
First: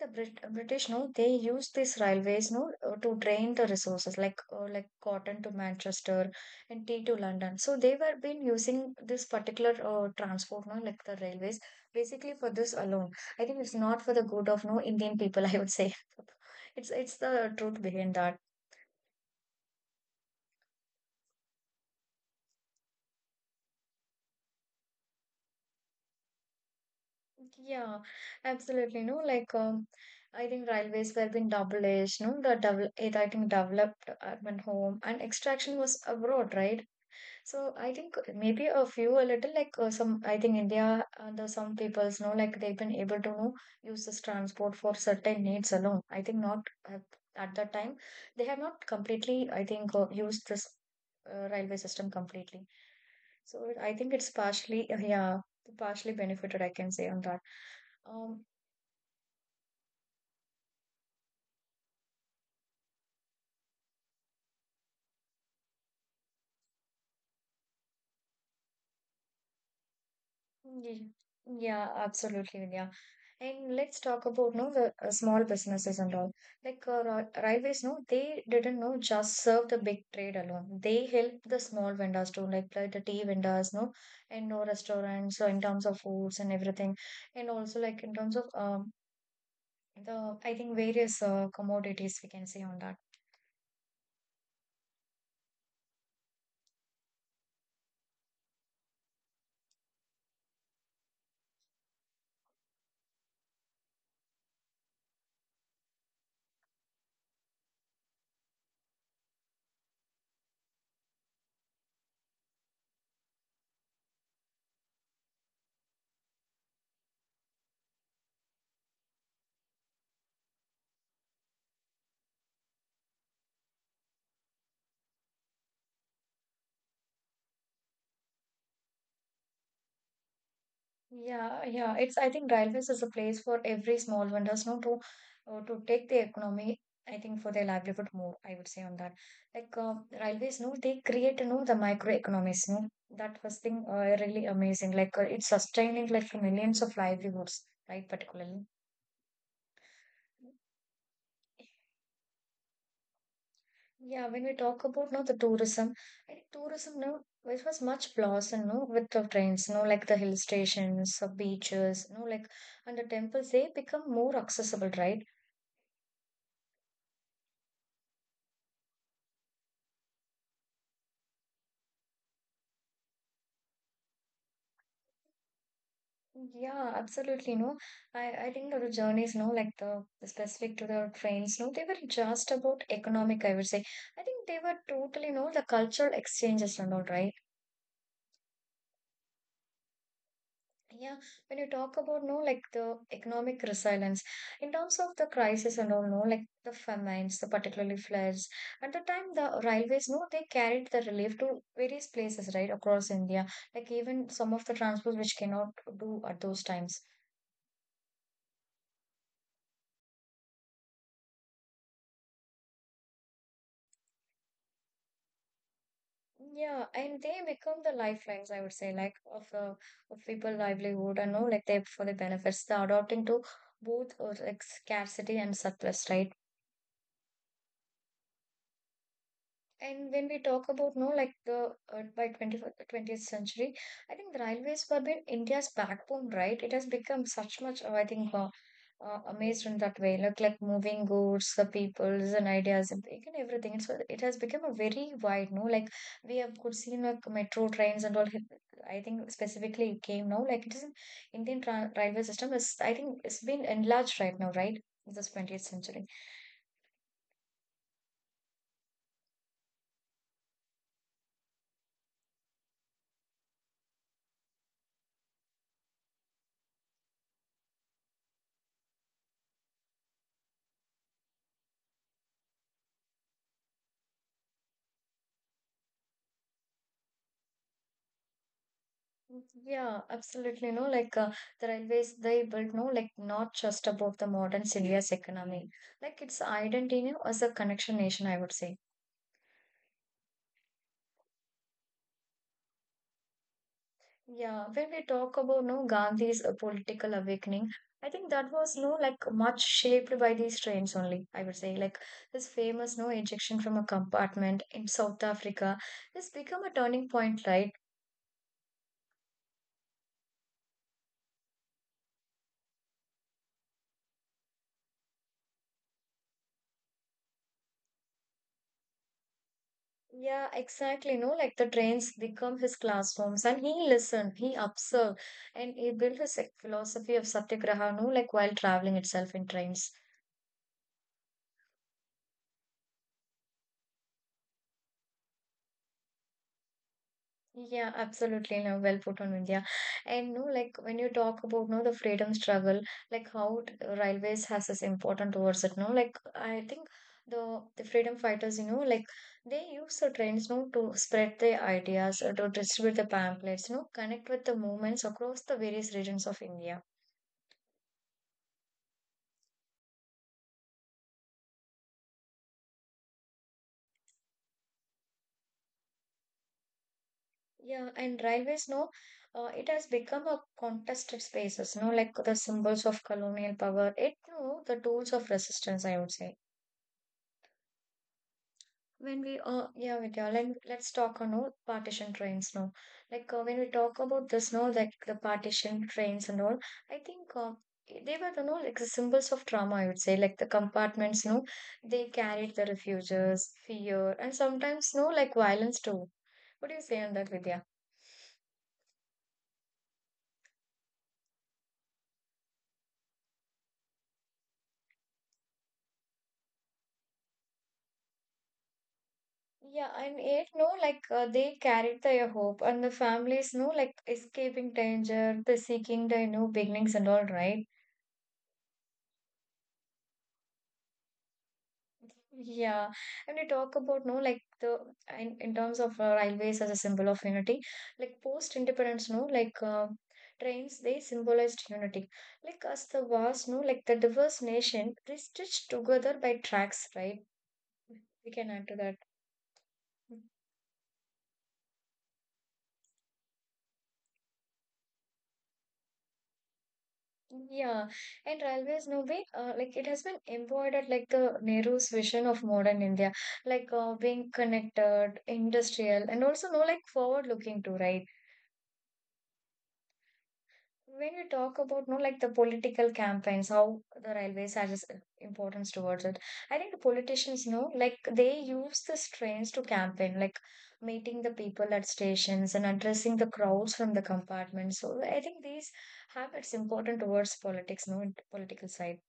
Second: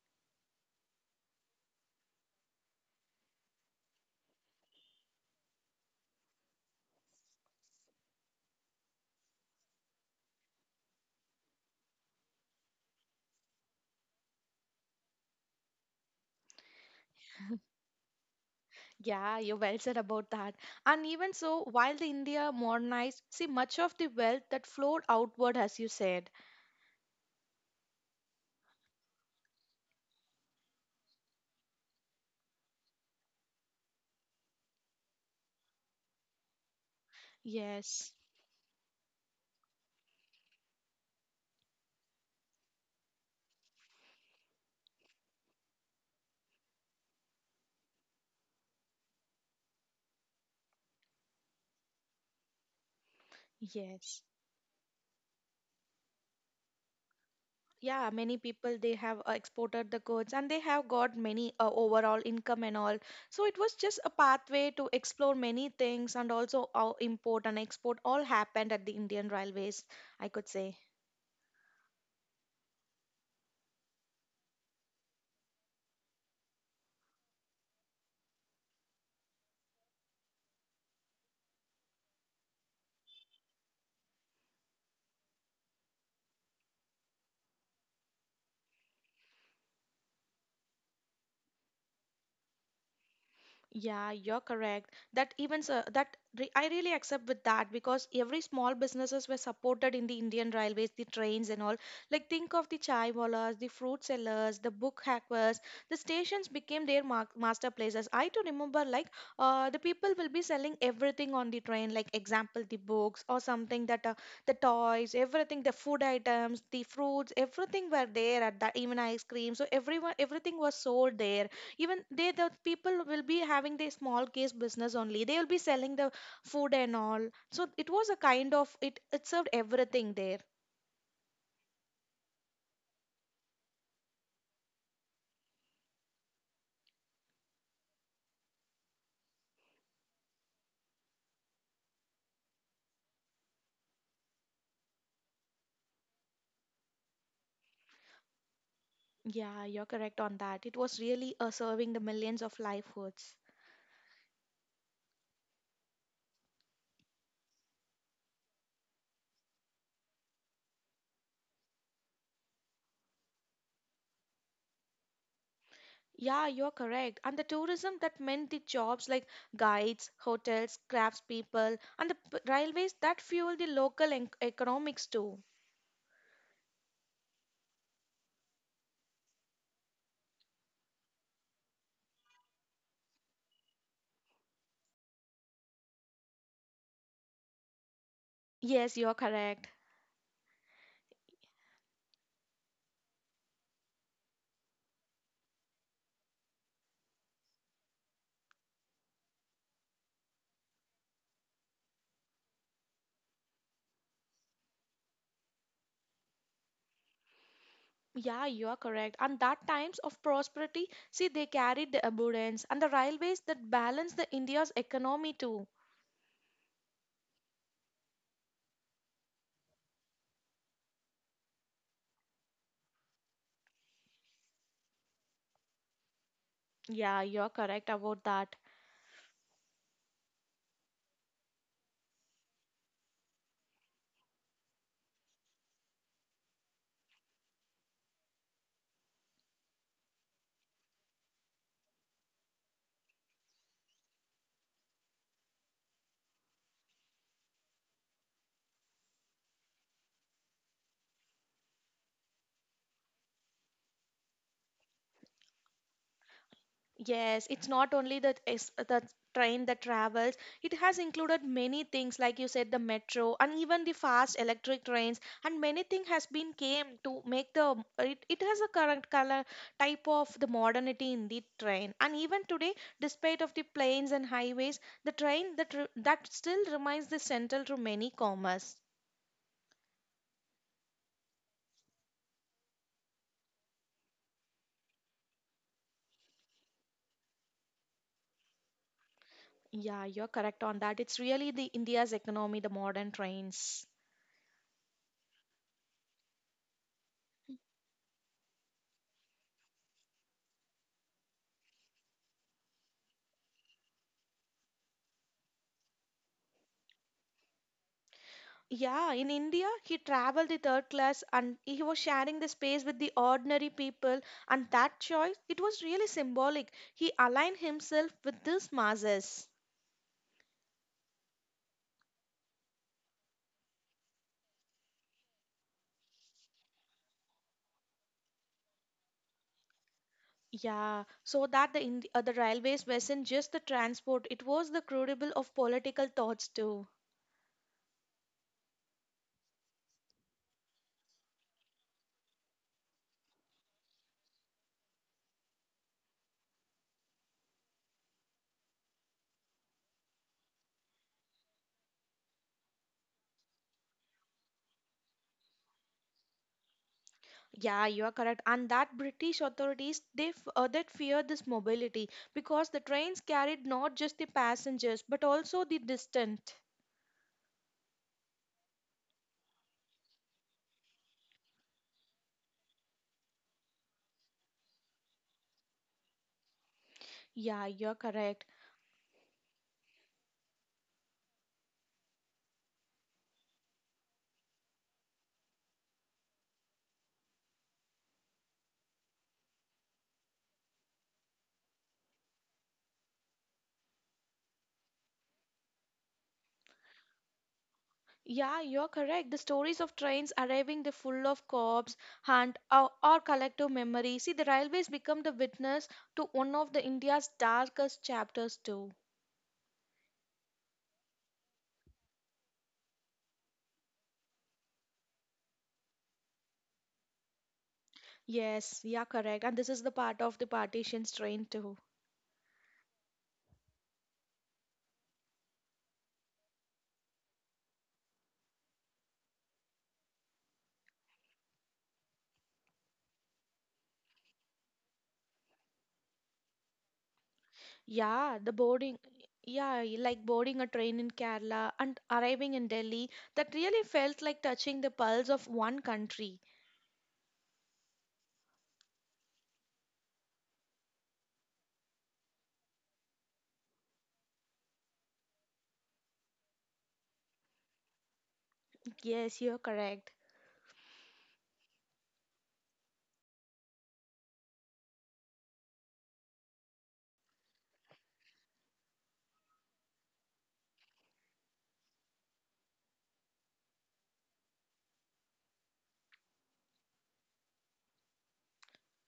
The British, no, they used these railways, no, to drain the resources like cotton to Manchester and tea to London. So they were been using this particular transport, no, like the railways, basically for this alone. I think it's not for the good of no Indian people, I would say. It's the truth behind that.
Yeah, you well said about that. And even so, while the India modernized, see much of the wealth that flowed outward, as you said.
Yeah, absolutely. No, like I think railways were being double-edged. No, the double it, I think developed urban home and extraction was abroad, right? So I
Yes,
think maybe a little like some I think India and the some peoples know like they've been able to know use this transport for certain needs alone. I think not uh, at that time they have not completely I think used this railway system completely. So I think
yes.
it's partially, yeah, partially benefited, I can say on that.
Yeah, many
Um,
people they have exported the goods and they have got many overall income and all. So it was just a pathway to explore many things, and also our import and export all happened at the Indian Railways, I could say.
ye- yeah, absolutely, Vidya. And let's talk about no the small businesses and all. Like railways, they didn't know just serve the big trade alone. They helped the small vendors too, like the tea vendors, and no restaurants. So in terms of foods and everything, and also like in terms of the I think various commodities we can say on that.
Yeah, you're correct. That even so, that re I really accept with that because every small businesses were supported in the Indian Railways, the trains and all. Like think of the chai wallahs, the fruit sellers, the book hackers. The stations became their ma master places. I too remember, like the people will be selling everything on the train, like example the books or something that the toys, everything, the food items, the fruits, everything were there at that, even ice cream. So everyone, everything was sold there. Even they the people will be having their small case business only, they will be selling the food and all. So it was a kind of it, it served everything there.
Yeah, yeah. It's I think railways is a place for every small vendors, no, to take the economy. I think for their livelihood more. I would say on that, like uh, railways, they create, the microeconomies, no. That was thing really amazing. Like it's sustaining like millions of livelihoods, right? Particularly.
Yeah, you're correct on that. It was really serving the millions of livelihoods.
Yeah, when we talk about no the tourism, I think tourism no it was much blossom no with the trains no like the hill stations, the beaches no like and the temples they become more accessible right
Yeah, you're correct. And the tourism that meant the jobs like guides, hotels, craftspeople, and the railways that fuel the local economics too.
Yeah, absolutely. No, I think the journeys, no, like the specific to the trains, no, they were just about economic, I would say. I think they were totally, no, the cultural exchanges and all, right?
Yes, you're correct.
Yeah, when you talk about, no, like the economic resilience, in terms of the crisis and all, no, like the famines, the particularly floods, at the time the railways, no, they carried the relief to various places, right, across India, like even some of the transports which cannot do at those times.
Yeah, you are correct. And that times of prosperity, see, they carried the abundance, and the railways that balance the India's economy too.
Yeah, and they become the lifelines, I would say, like of people livelihood and know like they for the benefits. They're adopting to both like scarcity and surplus, right?
Yeah, you are correct about that.
And when we talk about no, like the by 21st 20th century, I think the railways were been India's backbone, right? It has become such much, amazed in that way, like moving goods, the peoples and ideas and thing and everything. It has become a very wide, no, like we have could seen like metro trains and all. I think specifically it came now, like it is an Indian tra railway system is I think it's been enlarged right now, right? This 20th century.
Yes, it's not only the train that travels. It has included many things, like you said, the metro and even the fast electric trains. And many things has been came to make the it, it has a current color type of the modernity in the train. And even today, despite of the planes and highways, the train that re- that still remains the central to many commerce.
Yeah, absolutely. No, like The railways they built, no, like not just about the modern India's economy, like its identity no, as a connection nation, I would say.
Yeah, you're correct on that. It's really the India's economy, the modern trains.
Yeah, when we talk about no Gandhi's political awakening, I think that was no like much shaped by these trains only. I would say like this famous no ejection from a compartment in South Africa has become a turning point, right?
Yeah, in India, he traveled the third class and he was sharing the space with the ordinary people. And that choice, it was really symbolic. He aligned himself with these masses.
Yeah, exactly. No, like the trains become his classrooms, and he listened, he observed, and he built his like, philosophy of satyagraha. No, like while traveling itself in trains.
Yeah, so that the, the railways wasn't just the transport, it was the crucible of political thoughts too.
Yeah, absolutely. No, well put on India. And no, like when you talk about no the freedom struggle, like how railways has this important towards it. No, like I think the freedom fighters, you know, like they use the trains no to spread their ideas, or to distribute the pamphlets, you know, connect with the movements across the various regions of India.
Yeah, you are correct. And that British authorities that feared this mobility because the trains carried not just the passengers but also the distant.
Yeah, and railways, no, it has become a contested spaces, no, like the symbols of colonial power. It, no, the tools of resistance, I would say.
Yeah, you're correct.
Yeah, Vidya, let's talk on no, partition trains, no. Like when we talk about this, no, like the partition trains and all, I think they were, you know, like the symbols of trauma, I would say, like the compartments, no, they carried the refuges, fear, and sometimes, no, like violence too. What do you say on that, Vidya?
Yeah, you're correct. The stories of trains arriving, they're full of corpse, hunt, or collective memory. See, the railways become the witness to one of the India's darkest chapters too.
Yeah, and it no, they carried their hope, and the families, no, like escaping danger, the seeking the new beginnings and all, right?
Yes, yeah, correct. And this is the part of the partitions train too.
Yeah, and we talk about, no, like in terms of railways as a symbol of unity, like post independence, no, like trains, they symbolized unity. Like as the vast, no, like the diverse nation, they stitched together by tracks, right? We
Yeah,
can
the
add to that.
boarding. Yeah, like boarding a train in Kerala and arriving in Delhi, that really felt like touching the pulse of one country.
Yeah, and railways, no way. Like it has been embodied like the Nehru's vision of modern India, like being connected, industrial, and also no like forward looking too, right?
Yes, you're correct.
When we talk about no like the political campaigns, how the railways has its importance towards it, I think the politicians know like they use these trains to campaign, like meeting the people at stations and addressing the crowds from the compartments. So I think these habits important towards politics, no, in political side.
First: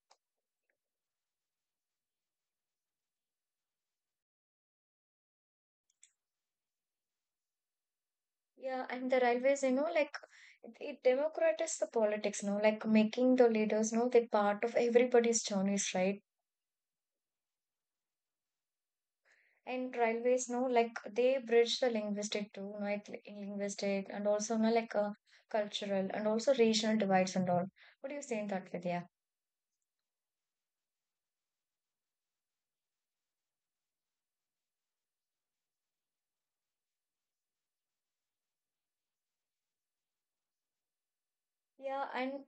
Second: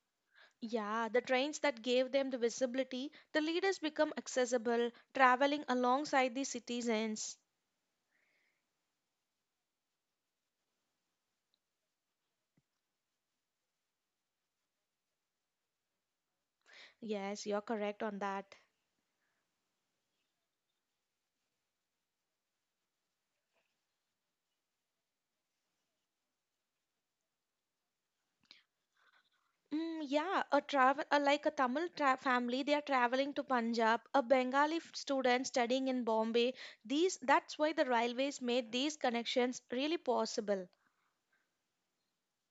Yeah, the trains that gave them the visibility, the leaders become accessible, traveling alongside the citizens.
Yeah, and the railways, you know, like it democratizes the politics, no, like making the leaders, no, they part of everybody's journeys, right?
Yes, you're correct on that.
And railways, no, like they bridge the linguistic too, no, like linguistic and also, no, like cultural and also regional divides and all. What do you say in that, Vidya?
Mm, yeah, a travel like a family, they are traveling to Punjab. A Bengali student studying in Bombay. These that's why the railways made these connections really possible.
Yeah, and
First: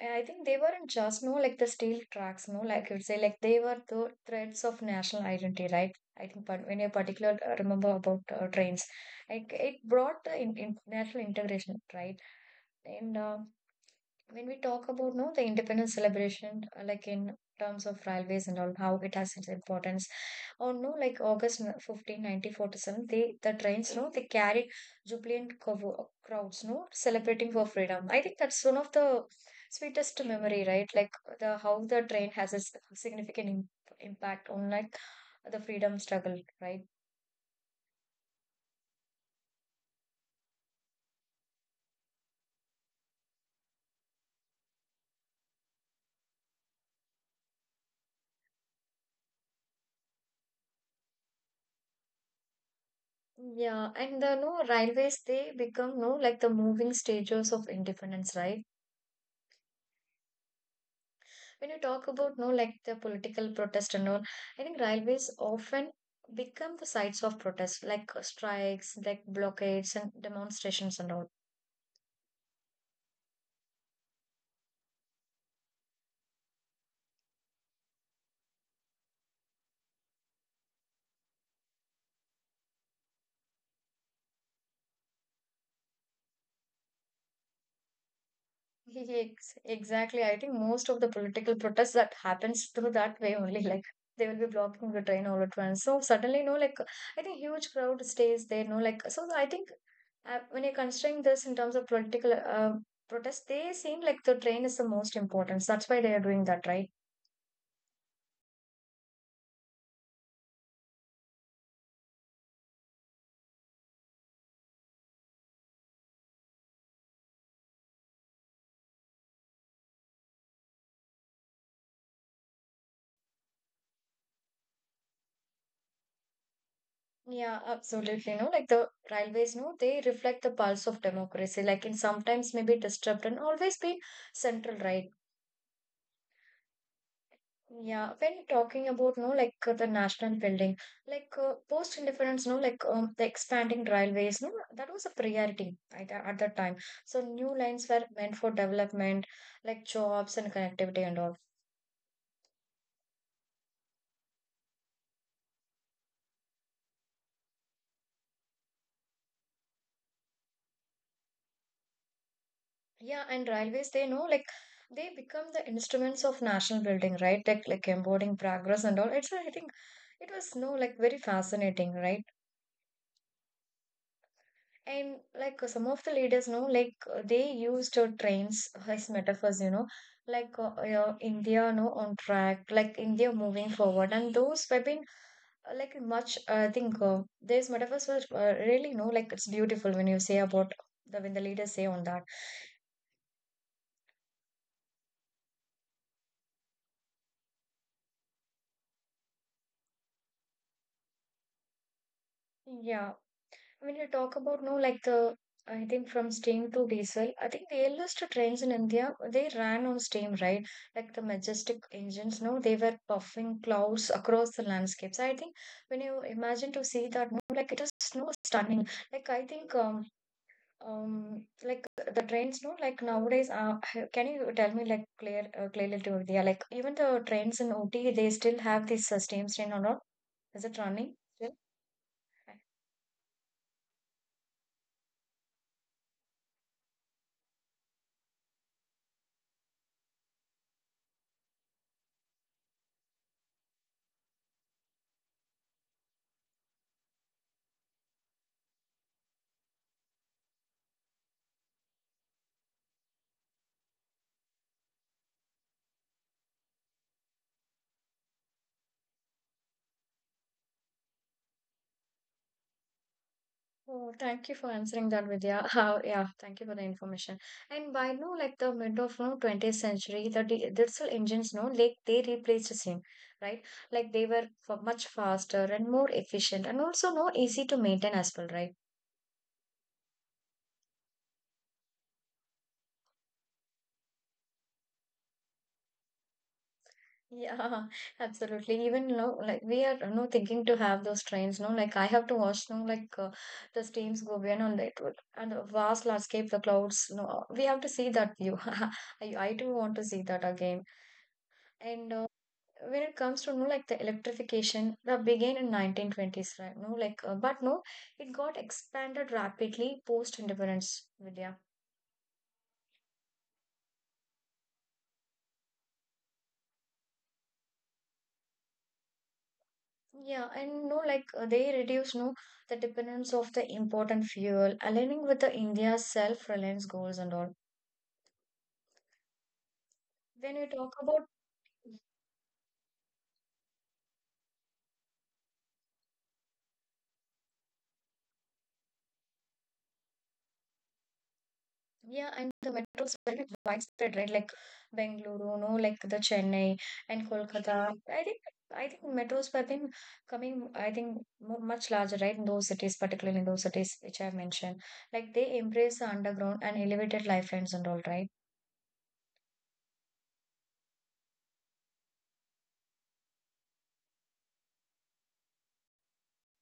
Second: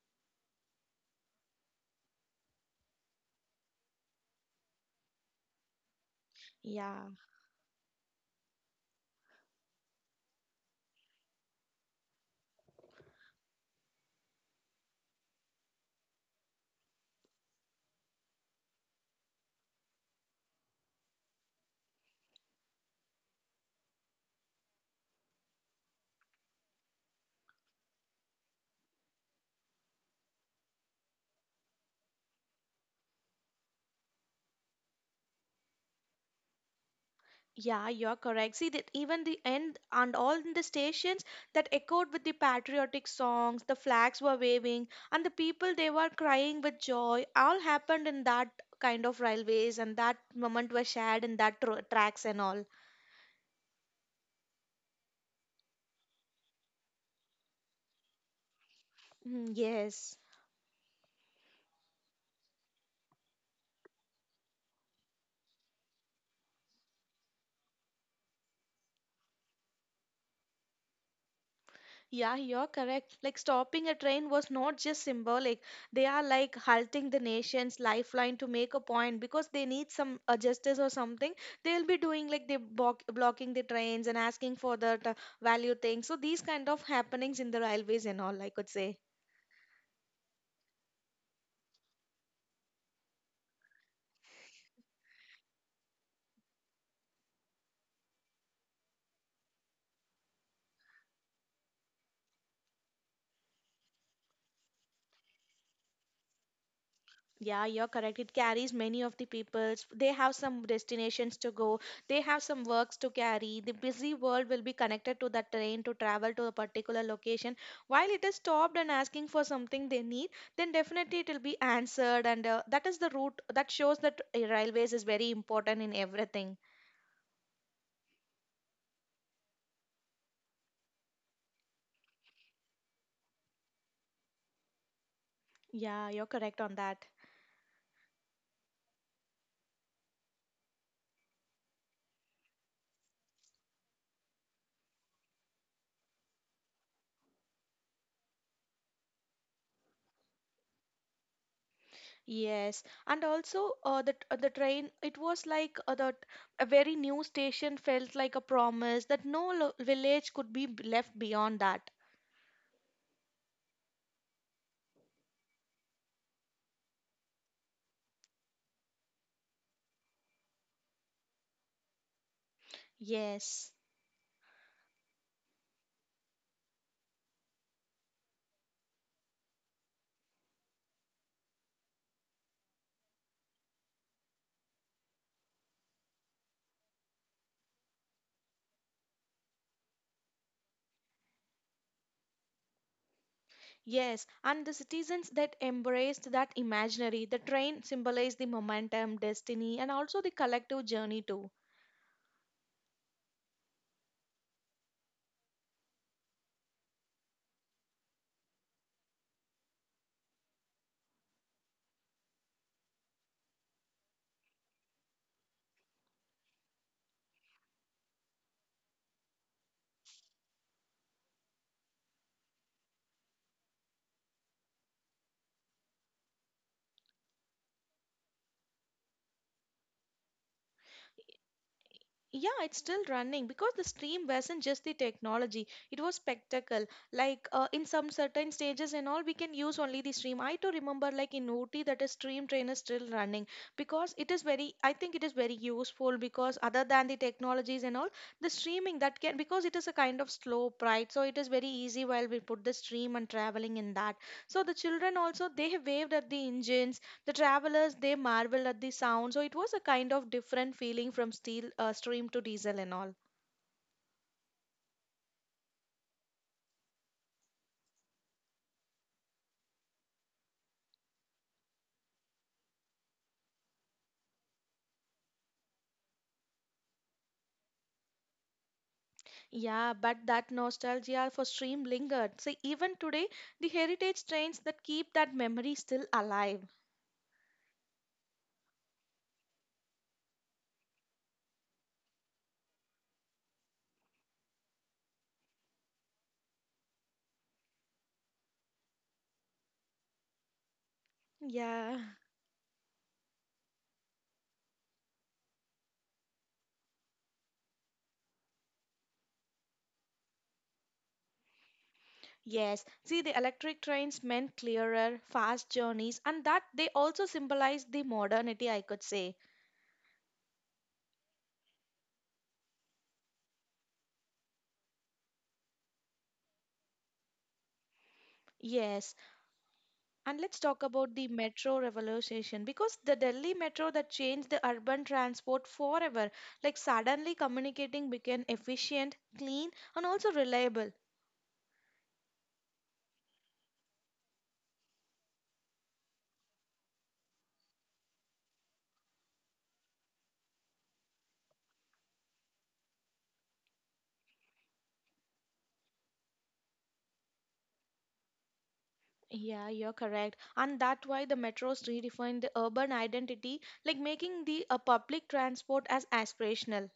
I think they weren't just no like the steel tracks, no, like you'd say, like they were the threads of national identity, right? I think, but when you
Yeah.
particular remember about trains, like it brought in national integration, right? And when we talk about no the independence celebration like in terms of railways and all how it has its importance or no like 15 1947 they the trains no they carried crowds no celebrating for freedom. I think that's one of the sweetest memory, right? Like the how the train has a s- significant im- impact on like the freedom struggle, right?
Yeah, you're correct. See that even the end and all in the stations that echoed with the patriotic songs, the flags were waving, and the people they were crying with joy. All happened in that kind of railways, and that moment was shared in that tracks and all.
Yeah, and the no railways they become no like the moving stages of independence, right?
Mm, yes.
When you talk about no like the political protest and all, I think railways often become the sites of protest like strikes, like blockades and demonstrations and all.
Yeah, you're correct. Like stopping a train was not just symbolic. They are like halting the nation's lifeline to make a point because they need some justice or something. They'll be doing like blocking the trains and asking for that value thing. So these kind of happenings in the railways and all, I could say.
Exactly, I think most of the political protests that happens through that way only. Like they will be blocking the train all at once so suddenly no like I think huge crowd stays there no like so I think when you're considering this in terms of political protest, they seem like the train is the most important, that's why they are doing that, right?
Yeah, you're correct. It carries many of the peoples. They have some destinations to go. They have some works to carry. The busy world will be connected to that train to travel to a particular location. While it is stopped and asking for something they need, then definitely it will be answered. And that is the route that shows that railways is very important in everything.
Yeah, absolutely. No, like the railways, no, they reflect the pulse of democracy, like in sometimes maybe disrupt and always be central, right?
Yeah, you're correct on that.
Yeah, when talking about no, like the national building, like post indifference, no, like the expanding railways, no, that was a priority at that time. So new lines were meant for development, like jobs and connectivity and all.
Yes, and also the train. It was like that a very new station felt like a promise that no lo village could be left beyond that.
Yeah, and railways, they know like they become the instruments of national building, right? Like embodying progress and all. It's I think it was no like very fascinating, right?
Yes,
And like some of the leaders know like they used trains as metaphors, you know, like uh, India, no, on track, like India moving forward, and those have been like much. I think these metaphors were really no like it's beautiful when you say about the when the leaders say on that.
yes, and the citizens that embraced that imaginary. The train symbolized the momentum, destiny, and also the collective journey too.
Yeah, when you talk about no, like the I think from steam to diesel, I think the earliest trains in India they ran on steam, right? Like the majestic engines, no, they were puffing clouds across the landscapes. I think when you imagine to see that, no, like it is no stunning. Like I think like the trains, no, like nowadays, can you tell me like clearly to India, like even the trains in OT, they still have this steam train or not? Is it running still?
Yeah, it's still running because the stream wasn't just the technology, it was spectacle. Like in some certain stages and all, we can use only the stream. I too remember, like in OT, that a stream train is still running because it is very, I think it is very useful because other than the technologies and all, the streaming that can, because it is a kind of slope, right? So it is very easy while we put the stream and traveling in that. So the children also, they have waved at the engines, the travelers they marveled at the sound. So it was a kind of different feeling from steel stream to diesel and all.
Oh, thank you for answering that, Vidya. How, yeah, thank you for the information. And by no, like the mid of no 20th century, the diesel engines, no, like they replaced the same, right? Like they were for much faster and more efficient, and also no easy to maintain as well, right?
Yeah, but that nostalgia for stream lingered. See, even today, the heritage trains that keep that memory still alive.
Yeah, absolutely. Even now, like we are no thinking to have those trains, no, like I have to watch, no, like the streams go beyond on and the vast landscape, the clouds, no, we have to see that view. I too want to see that again.
Yeah.
And when it comes to no like the electrification that began in 1920s, right? No like but no it got expanded rapidly post independence, Vidya.
Yes, see, the electric trains meant clearer, fast journeys, and that they also symbolized the modernity, I could say.
Yeah, and no like they reduced no the dependence of the important fuel aligning with the India's self reliance goals and all
Yes. And
when
let's
we
talk
talk
about
about.
the metro revolution, because the Delhi metro that changed the urban transport forever. Like suddenly communicating became efficient, clean, and also reliable.
Yeah, and the metro is very widespread, right? Like Bengaluru, no, like the Chennai and Kolkata. I think metros have been coming, I think, mo much larger, right? In those cities, particularly in those cities which I've mentioned. Like they embrace the underground and elevated lifelines and all, right?
Yeah, you're correct. And that's why the metros redefined the urban identity, like making the public transport as aspirational.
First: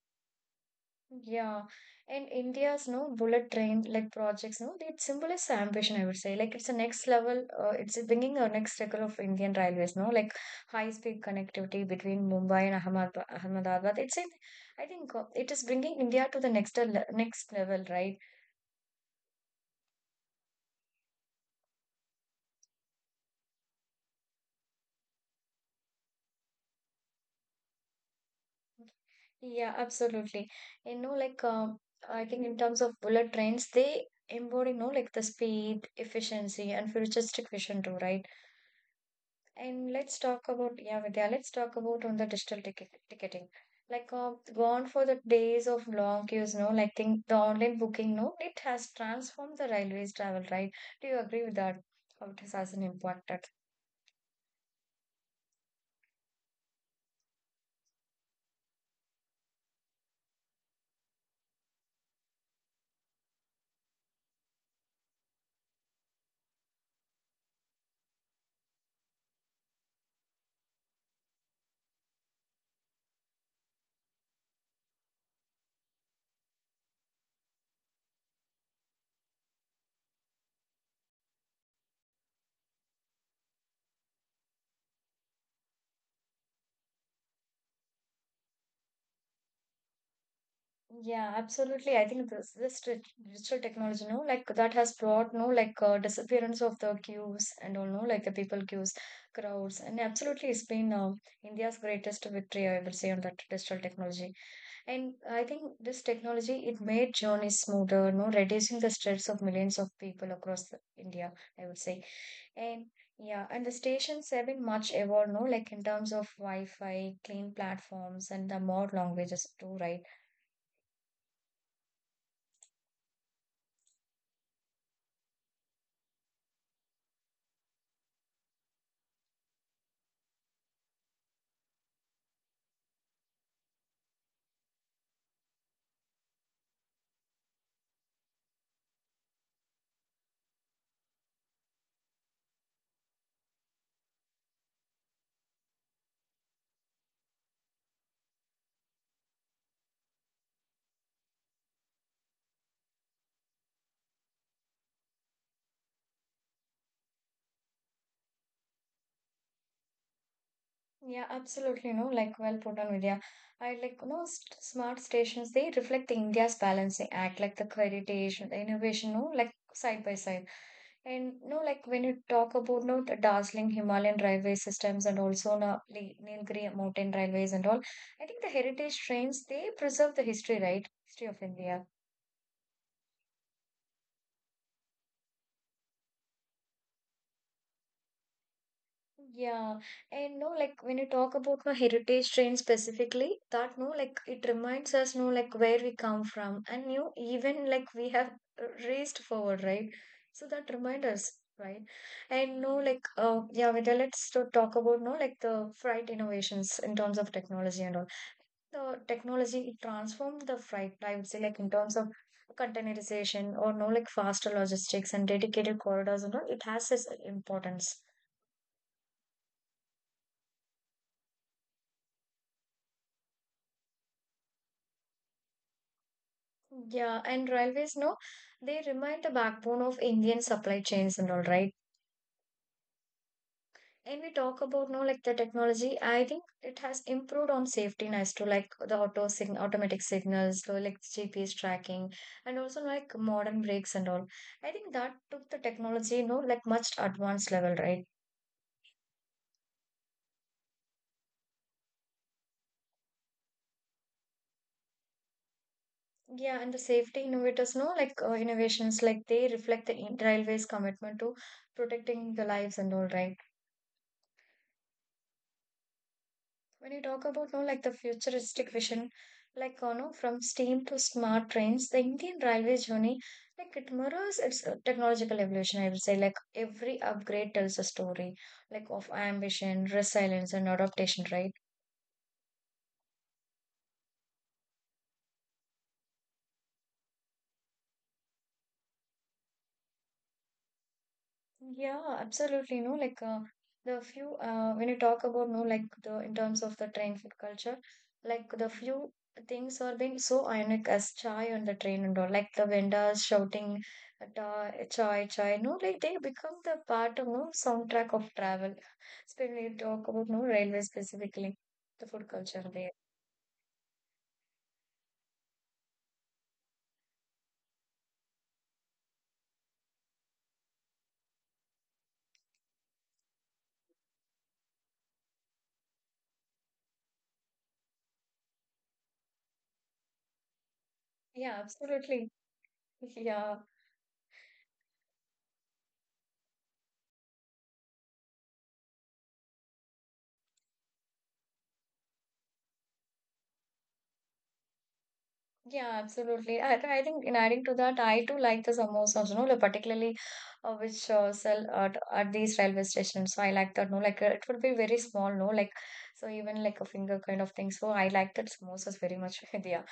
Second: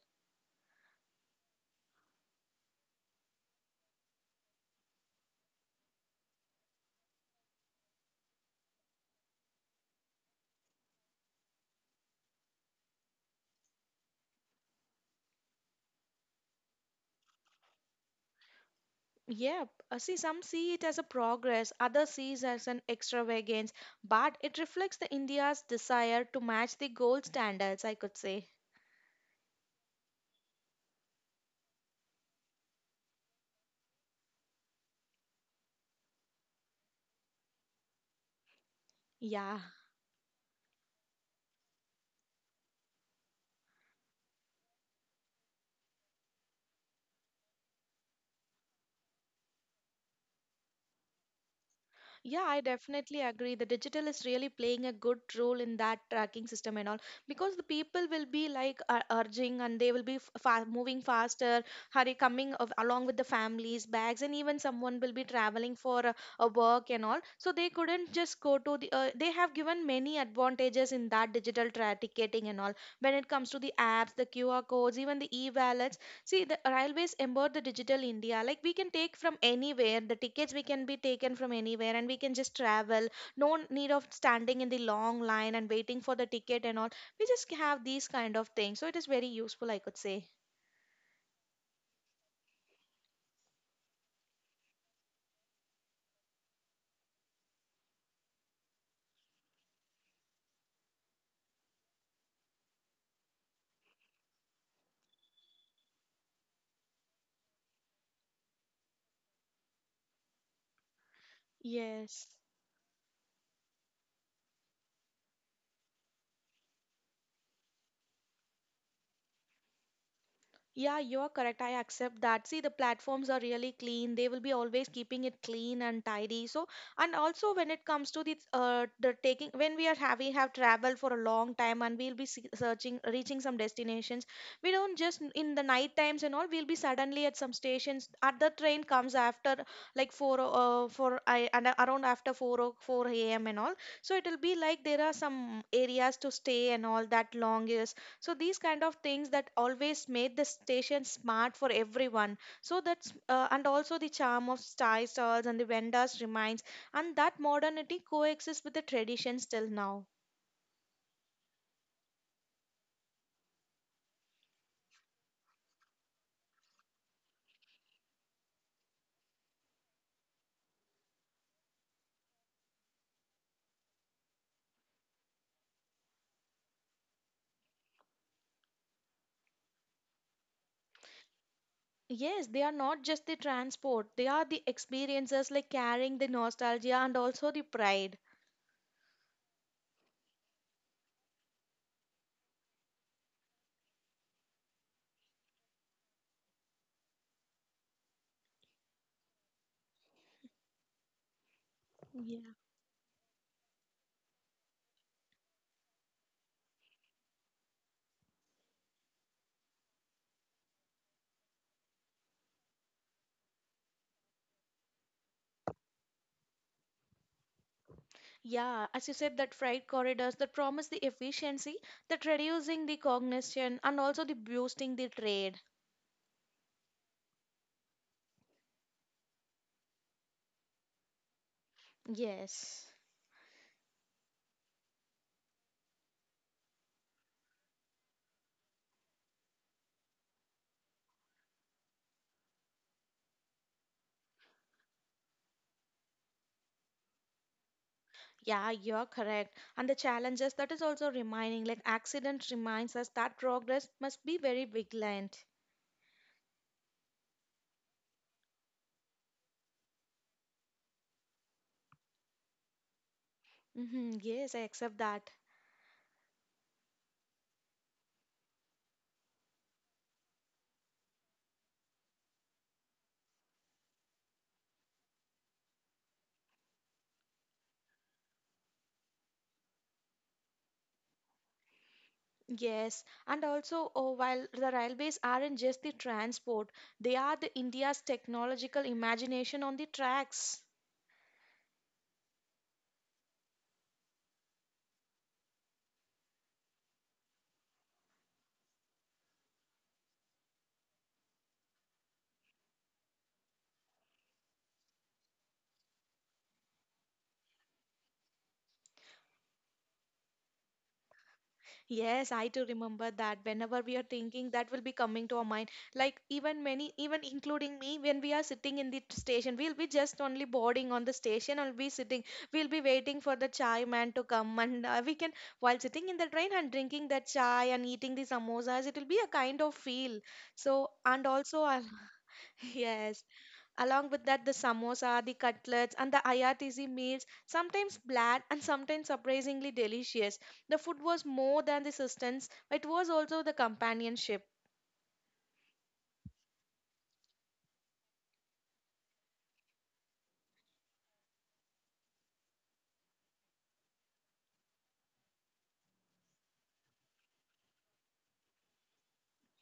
Yeah, and India's no bullet train like projects, no, it symbolizes ambition, I would say. Like it's a next level, it's bringing a next level of Indian railways, no, like high speed connectivity between Mumbai and Ahmedabad. I think it is bringing India to the next le next level, right?
Yeah, see, some see it as a progress, others see it as an extravagance, but it reflects the India's desire to match the gold standards, I could say.
Yeah, absolutely. You know, like um, I think in terms of bullet trains, they embody, you know, like the speed, efficiency, and futuristic vision too, right?
Yeah.
And let's talk about, yeah, Vidya, let's talk about on the digital ticketing. Like, gone for the days of long queues, no? Like, think the online booking, no? It has transformed the railways travel, right? Do you agree with that? How it
Yeah,
has an
I
impact?
definitely
That?
agree. The digital is really playing a good role in that tracking system and all because the people will be like urging and they will be moving faster, hurry coming of, along with the families, bags, and even someone will be traveling for a work and all. So they couldn't just go to the. They have given many advantages in that ticketing and all when it comes to the apps, the QR codes, even the e-wallets. See, the railways embed the digital India. Like we can take from anywhere, the tickets we can be taken from anywhere, and we can just travel. No need of standing in the long line and waiting for the ticket and all. We just have these kind of things. So it is very useful, I could say.
Yeah, absolutely. I think digital technology, no, like that has brought, no, like disappearance of the queues and all, no, like the people queues, crowds, and absolutely, it's been India's greatest victory, I will say, on that digital technology. And I think this technology it made journeys smoother, no reducing the stress of millions of people across India, I would say.
Yes.
And yeah, and the stations have been much evolved, no, like in terms of Wi-Fi, clean platforms, and the more languages too, right?
Yeah, you're correct. I accept that. See, the platforms are really clean. They will be always keeping it clean and tidy. So, and also when it comes to the taking, when we are having have traveled for a long time and we'll be searching, reaching some destinations, we don't just in the night times and all. We'll be suddenly at some stations. Other train comes after like for I and around after four o four a.m. and all. So it will be like there are some areas to stay and all that long is so these kind of things that always made the station smart for everyone so that's and also the charm of chai stalls and the vendors remains, and that modernity coexists with the traditions till now.
Yeah, absolutely, no, like well put on, Vidya. I like no smart stations. They reflect the India's balancing act, like the heritage, the innovation, no, like side by side. And no, like when you talk about no, the dazzling Himalayan railway systems and also no, Nilgiri mountain railways and all, I think the heritage trains they preserve the history, right? History of India.
Yes, they are not just the transport, they are the experiences like carrying the nostalgia and also the pride.
Yeah, and no, like when you talk about no heritage train specifically, that no, like it reminds us no, like where we come from, and you even like we have raced forward, right? So that reminds us, right? And no,
Yeah.
like, yeah, Vidya, let's to talk about no, like the freight innovations in terms of technology and all. The technology transformed the freight, I would say, like in terms of containerization or no, like faster logistics and dedicated corridors and all, it has its importance.
Yeah, as you said, that freight corridors that promise the efficiency, that reducing the cognition and also the boosting the trade.
Yeah, and railways, no, they remain the backbone of Indian supply chains and all, right?
Yes.
And we talk about no, like the technology. I think it has improved on safety as to like the auto sign automatic signals, so like GPS tracking, and also like modern brakes and all. I think that took the technology, you know, like much advanced level, right?
Yeah, you're correct. And the challenges that is also reminding, like accident reminds us that progress must be very vigilant.
Yeah, and the safety innovators know like innovations like they reflect the railway's commitment to protecting the lives and all right.
Yes, I accept that.
When you talk about no like the futuristic vision, like you no, from steam to smart trains, the Indian railway journey like it mirrors its technological evolution. I would say like every upgrade tells a story like of ambition, resilience, and adaptation, right?
Yes, and also oh, while the railways aren't just the transport, they are the India's technological imagination on the tracks.
Yeah, absolutely. No, like the few when you talk about no, like the in terms of the train food culture, like the few things are being so ironic as chai on the train and all, like the vendors shouting at, chai chai. No, like they become the part of no soundtrack of travel. Especially when you talk about no railway specifically, the food
Yes,
culture
I
there.
do remember that whenever we are thinking, that will be coming to our mind. Like even many, even including me, when we are sitting in the station, we'll be just only boarding on the station and be sitting. We'll be waiting for the chai man to come, and we can while sitting in the train and drinking that chai and eating the samosas, it will be a kind of feel. So and
Yeah,
also, I
absolutely.
yes,
Yeah.
along with that, the samosa, the cutlets, and the IRTC meals, sometimes bland and sometimes surprisingly delicious. The food was more than the sustenance, but it was also the companionship.
Yeah, absolutely. I think in adding to that, I too like the samosas, you know, like particularly which sell at these railway stations. So I like that, no, like it would be very small, no, like so even like a finger kind of thing. So I like that samosas very much. Yeah,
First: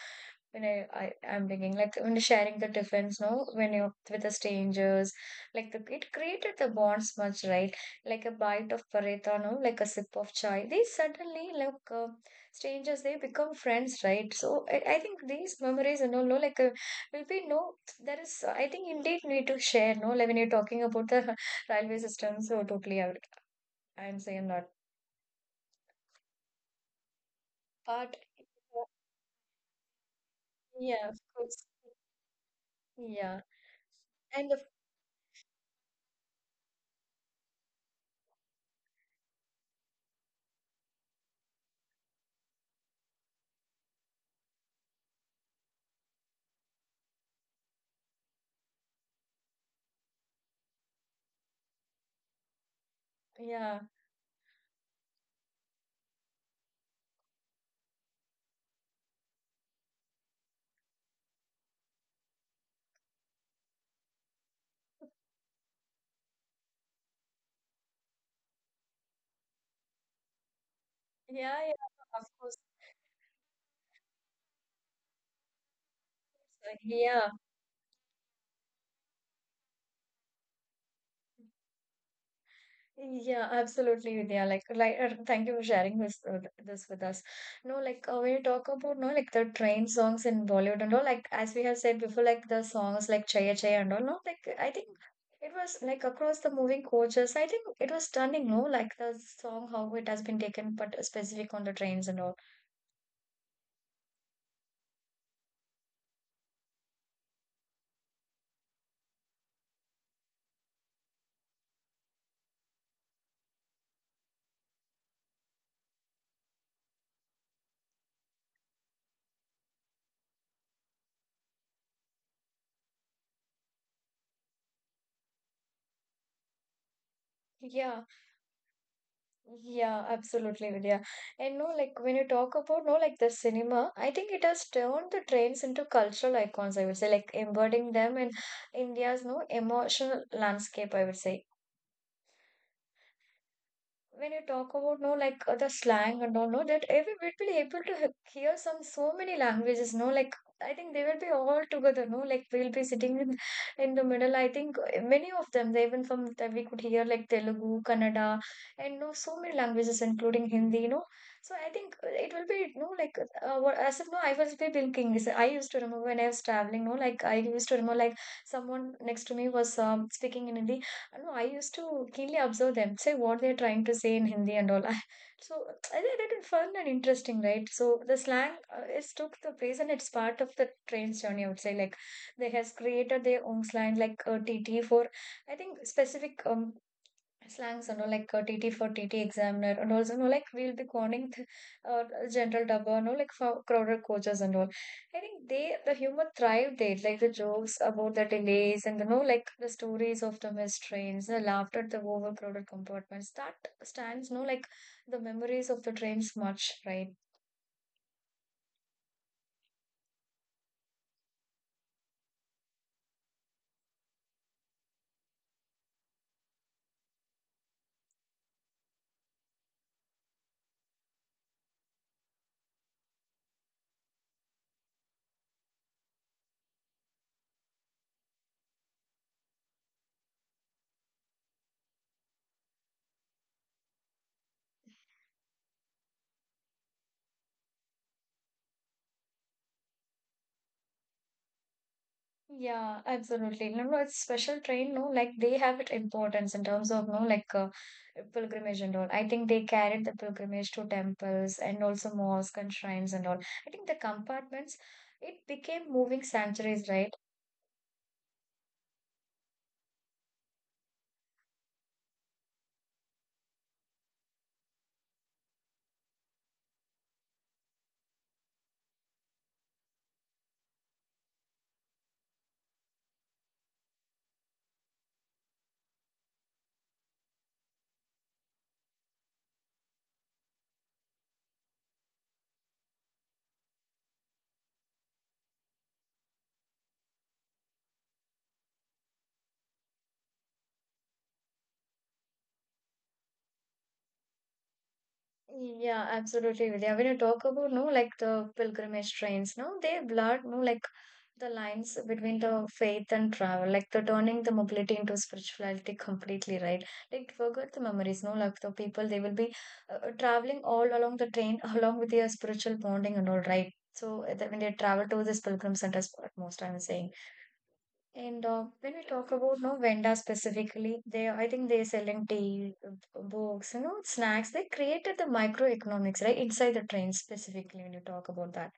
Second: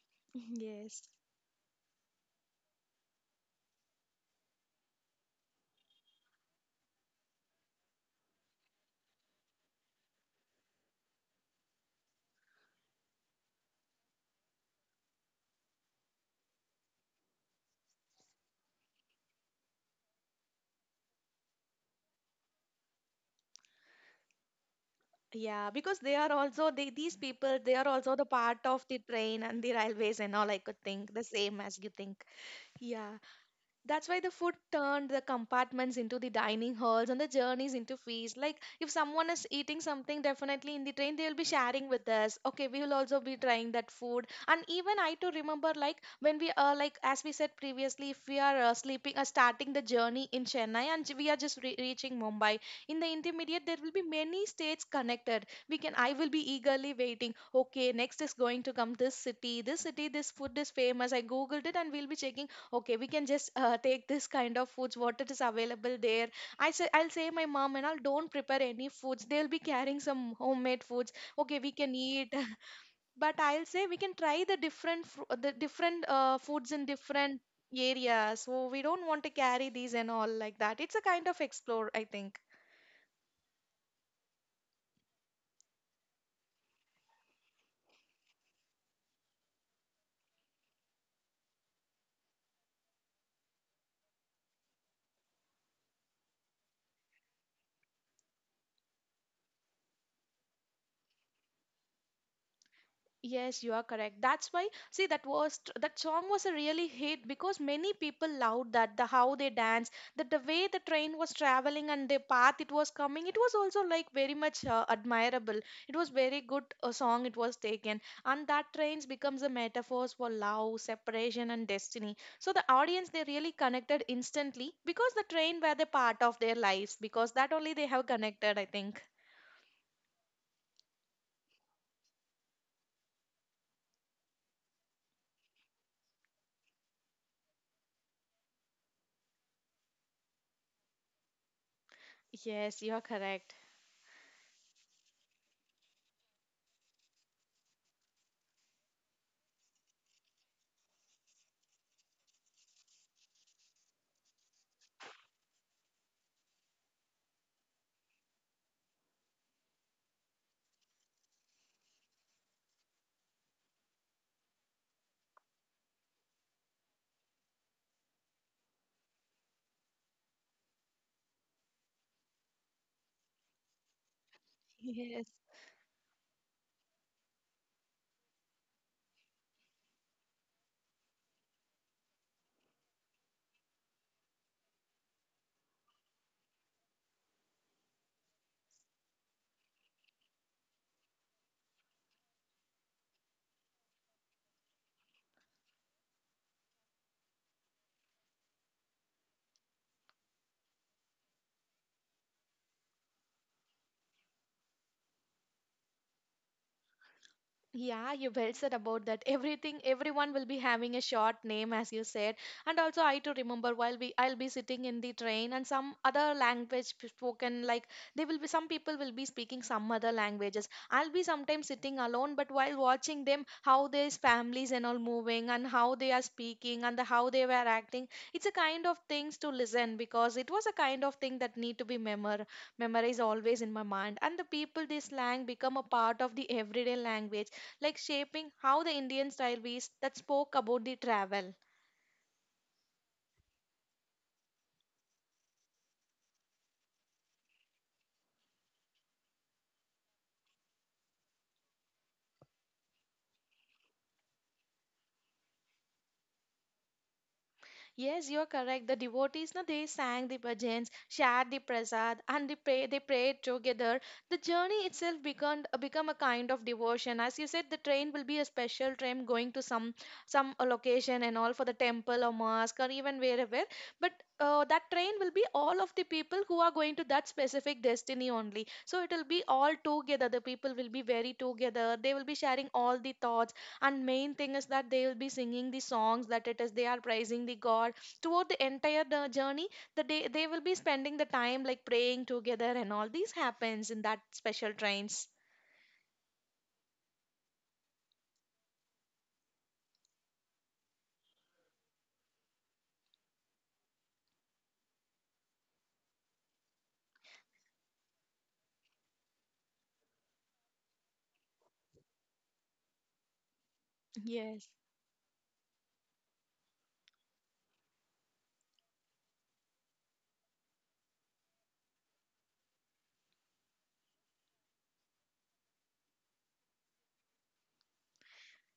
when
Yes.
I I'm thinking like when sharing the difference, no, when you with the strangers, like the it created the bonds much, right? Like a bite of paratha, no, like a sip of chai. They suddenly like. Strangers they become friends right so I think these memories you know, no like will be no there is I think indeed need to share no like when you're talking about the railway system so totally I would, I'm saying not
Yeah, because they are also they, these people, they are also
but
the part of the train and the railways and all. I could
yeah
think
of
the same
course
as you think. Yeah.
yeah
That's why the food
and of,
turned the compartments into the dining halls and the journeys into feasts. Like if someone is eating something definitely in the train, they will be sharing with us. Okay, we will also be trying that food. And even I too remember like when we are like as we said previously, if we are sleeping or starting the journey in Chennai and we are just reaching Mumbai, in the intermediate there
yeah
will be many states connected. We can I will be eagerly waiting. Okay, next is going to come this city. This city, this food is famous. I googled it and we'll be checking okay we can just take this kind of foods what it is available there. I say I'll say my mom and all don't prepare any foods, they'll be carrying some homemade foods okay
yeah
we can
yeah of
eat.
course
But I'll say we can try the different the different foods in
yeah.
different areas, so we don't want to carry these and all, like that it's a kind of explore I think.
Yeah, absolutely, Vidya. Like, thank you for sharing this this with us. No, like, when you talk about no, like the train songs in Bollywood and all, like as we have said before, like the songs like Chaya Chaya and all, no, like I think it was like across the moving coaches. I think it was stunning, no, like the song how it has been taken, but specific on the trains and all.
Yes, you are correct. That's why, see, that was that song was a really hit because many people loved that the how they dance, that the way the train was traveling and the path it was coming. It was also like very much admirable. It was very good song it was taken, and that trains becomes a metaphors for love, separation, and destiny. So the audience they really connected instantly because the train were the part of their lives because that only they
Yeah,
have connected. I think.
yeah, absolutely, Vidya. And no, like when you talk about no, like the cinema, I think it has turned the trains into cultural icons, I would say, like embodying them in India's no emotional landscape, I would say
Yes, you are correct.
when you talk about no like the slang and all no that every we'd be able to hear some so many languages no like I think they will be all together no like we'll be sitting in the middle I think many of them they even from that we could hear like Telugu Kannada and no so many languages including Hindi you know so I think it will be no like as if no I was be thinking is I used to remember when I was traveling no like I used to remember like someone next to me was speaking in Hindi I don't know I used to keenly observe them, say what they're trying to say in Hindi and all.
Yes.
So I think that is fun and interesting, right? So the slang is took the place and it's part of the train's journey. I would say like they has created their own slang, like TT for I think specific slangs you know like TT for TT examiner and also you know like we'll be calling the general double you know like for crowded coaches and all. I think they the humor thrived there like the jokes about the delays and you know like the stories of the missed trains the laughter at the overcrowded compartments that stands you know like the memories of the trains much right.
Yeah, you well said about that. Everything, everyone will be having a short name, as you said. And also, I too remember while we, I'll be sitting in the train, and some other language spoken. Like they will be, some people will be speaking some other languages. I'll be sometimes sitting alone, but while watching them, how their families and all moving, and how they are speaking, and the, how they were acting, it's a kind of things to listen because it was a kind of thing that need to be memorized always in my mind. And the people, this slang become a part of the everyday language like shaping how the Indian railways that spoke about the travel.
Yeah, absolutely. No, no, it's special train, no, like they have it importance in terms of, no, like pilgrimage and all. I think they carried the pilgrimage to temples and also mosques and shrines and all. I think the compartments, it became moving sanctuaries, right?
Yes, you are correct. The devotees, na, they sang the bhajans, shared the prasad, and they, pray, they prayed together. The journey itself become a kind of devotion. As you said, the train will be a special train going to some location and all for the temple or mosque or even wherever. But that train will be all of the people who are going to that specific destiny only. So it will be all together. The people will be very together. They will be sharing all the thoughts and main thing is that they will be singing the songs that it is they are praising the god throughout the entire the journey. The day they will be spending the time like praying together and all these happens in that special trains.
Yeah, absolutely, Vidya. When you talk about no, like the pilgrimage trains, no, they blur no, like the lines between the faith and travel, like the turning the mobility into spirituality completely, right? Like forget the memories, no, like the people they will be traveling all along the train, along with their spiritual bonding and all, right? So that when
Yes.
they travel to this pilgrim center spot, most I'm saying. And when we talk about no vendors specifically, they I think they're selling tea, books, you know, snacks. They created the microeconomics right inside the trains specifically when you talk about that.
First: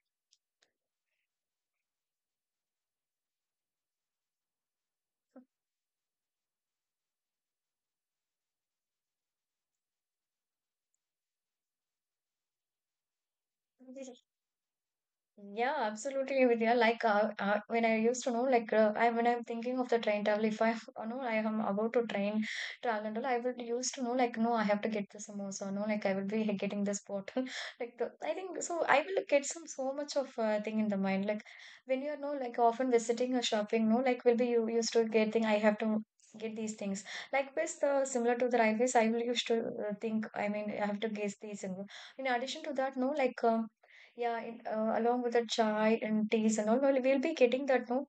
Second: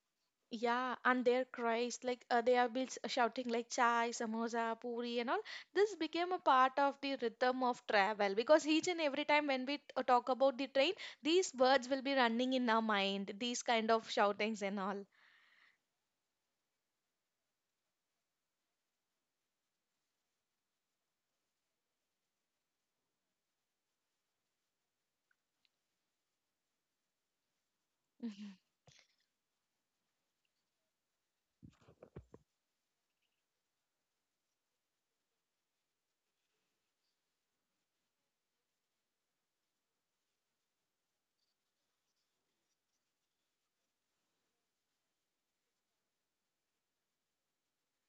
Yeah, and their cries, like they are be shouting like chai, samosa, puri, and all. This became a part of the rhythm of travel because each and every time when we talk about the train, these words will be running in our mind, these kind of shoutings and all.
Yeah, absolutely, Vidya. Like when I used to know, like I when I'm thinking of the train travel, if I you know I am about to train travel and all, I would used to know like no, I have to get this samosa, no, like I will be getting this bottle, like the I
Mhm.
think so. I will get some so much of thing in the mind. Like when you are no like often visiting or shopping, no, like will be you used to get thing. I have to get these things. Like with the similar to the railways, I will used to think. I mean, I have to guess these. And in addition to that, no, like. Yeah, along with the chai and teas and all, well, we'll be getting that no,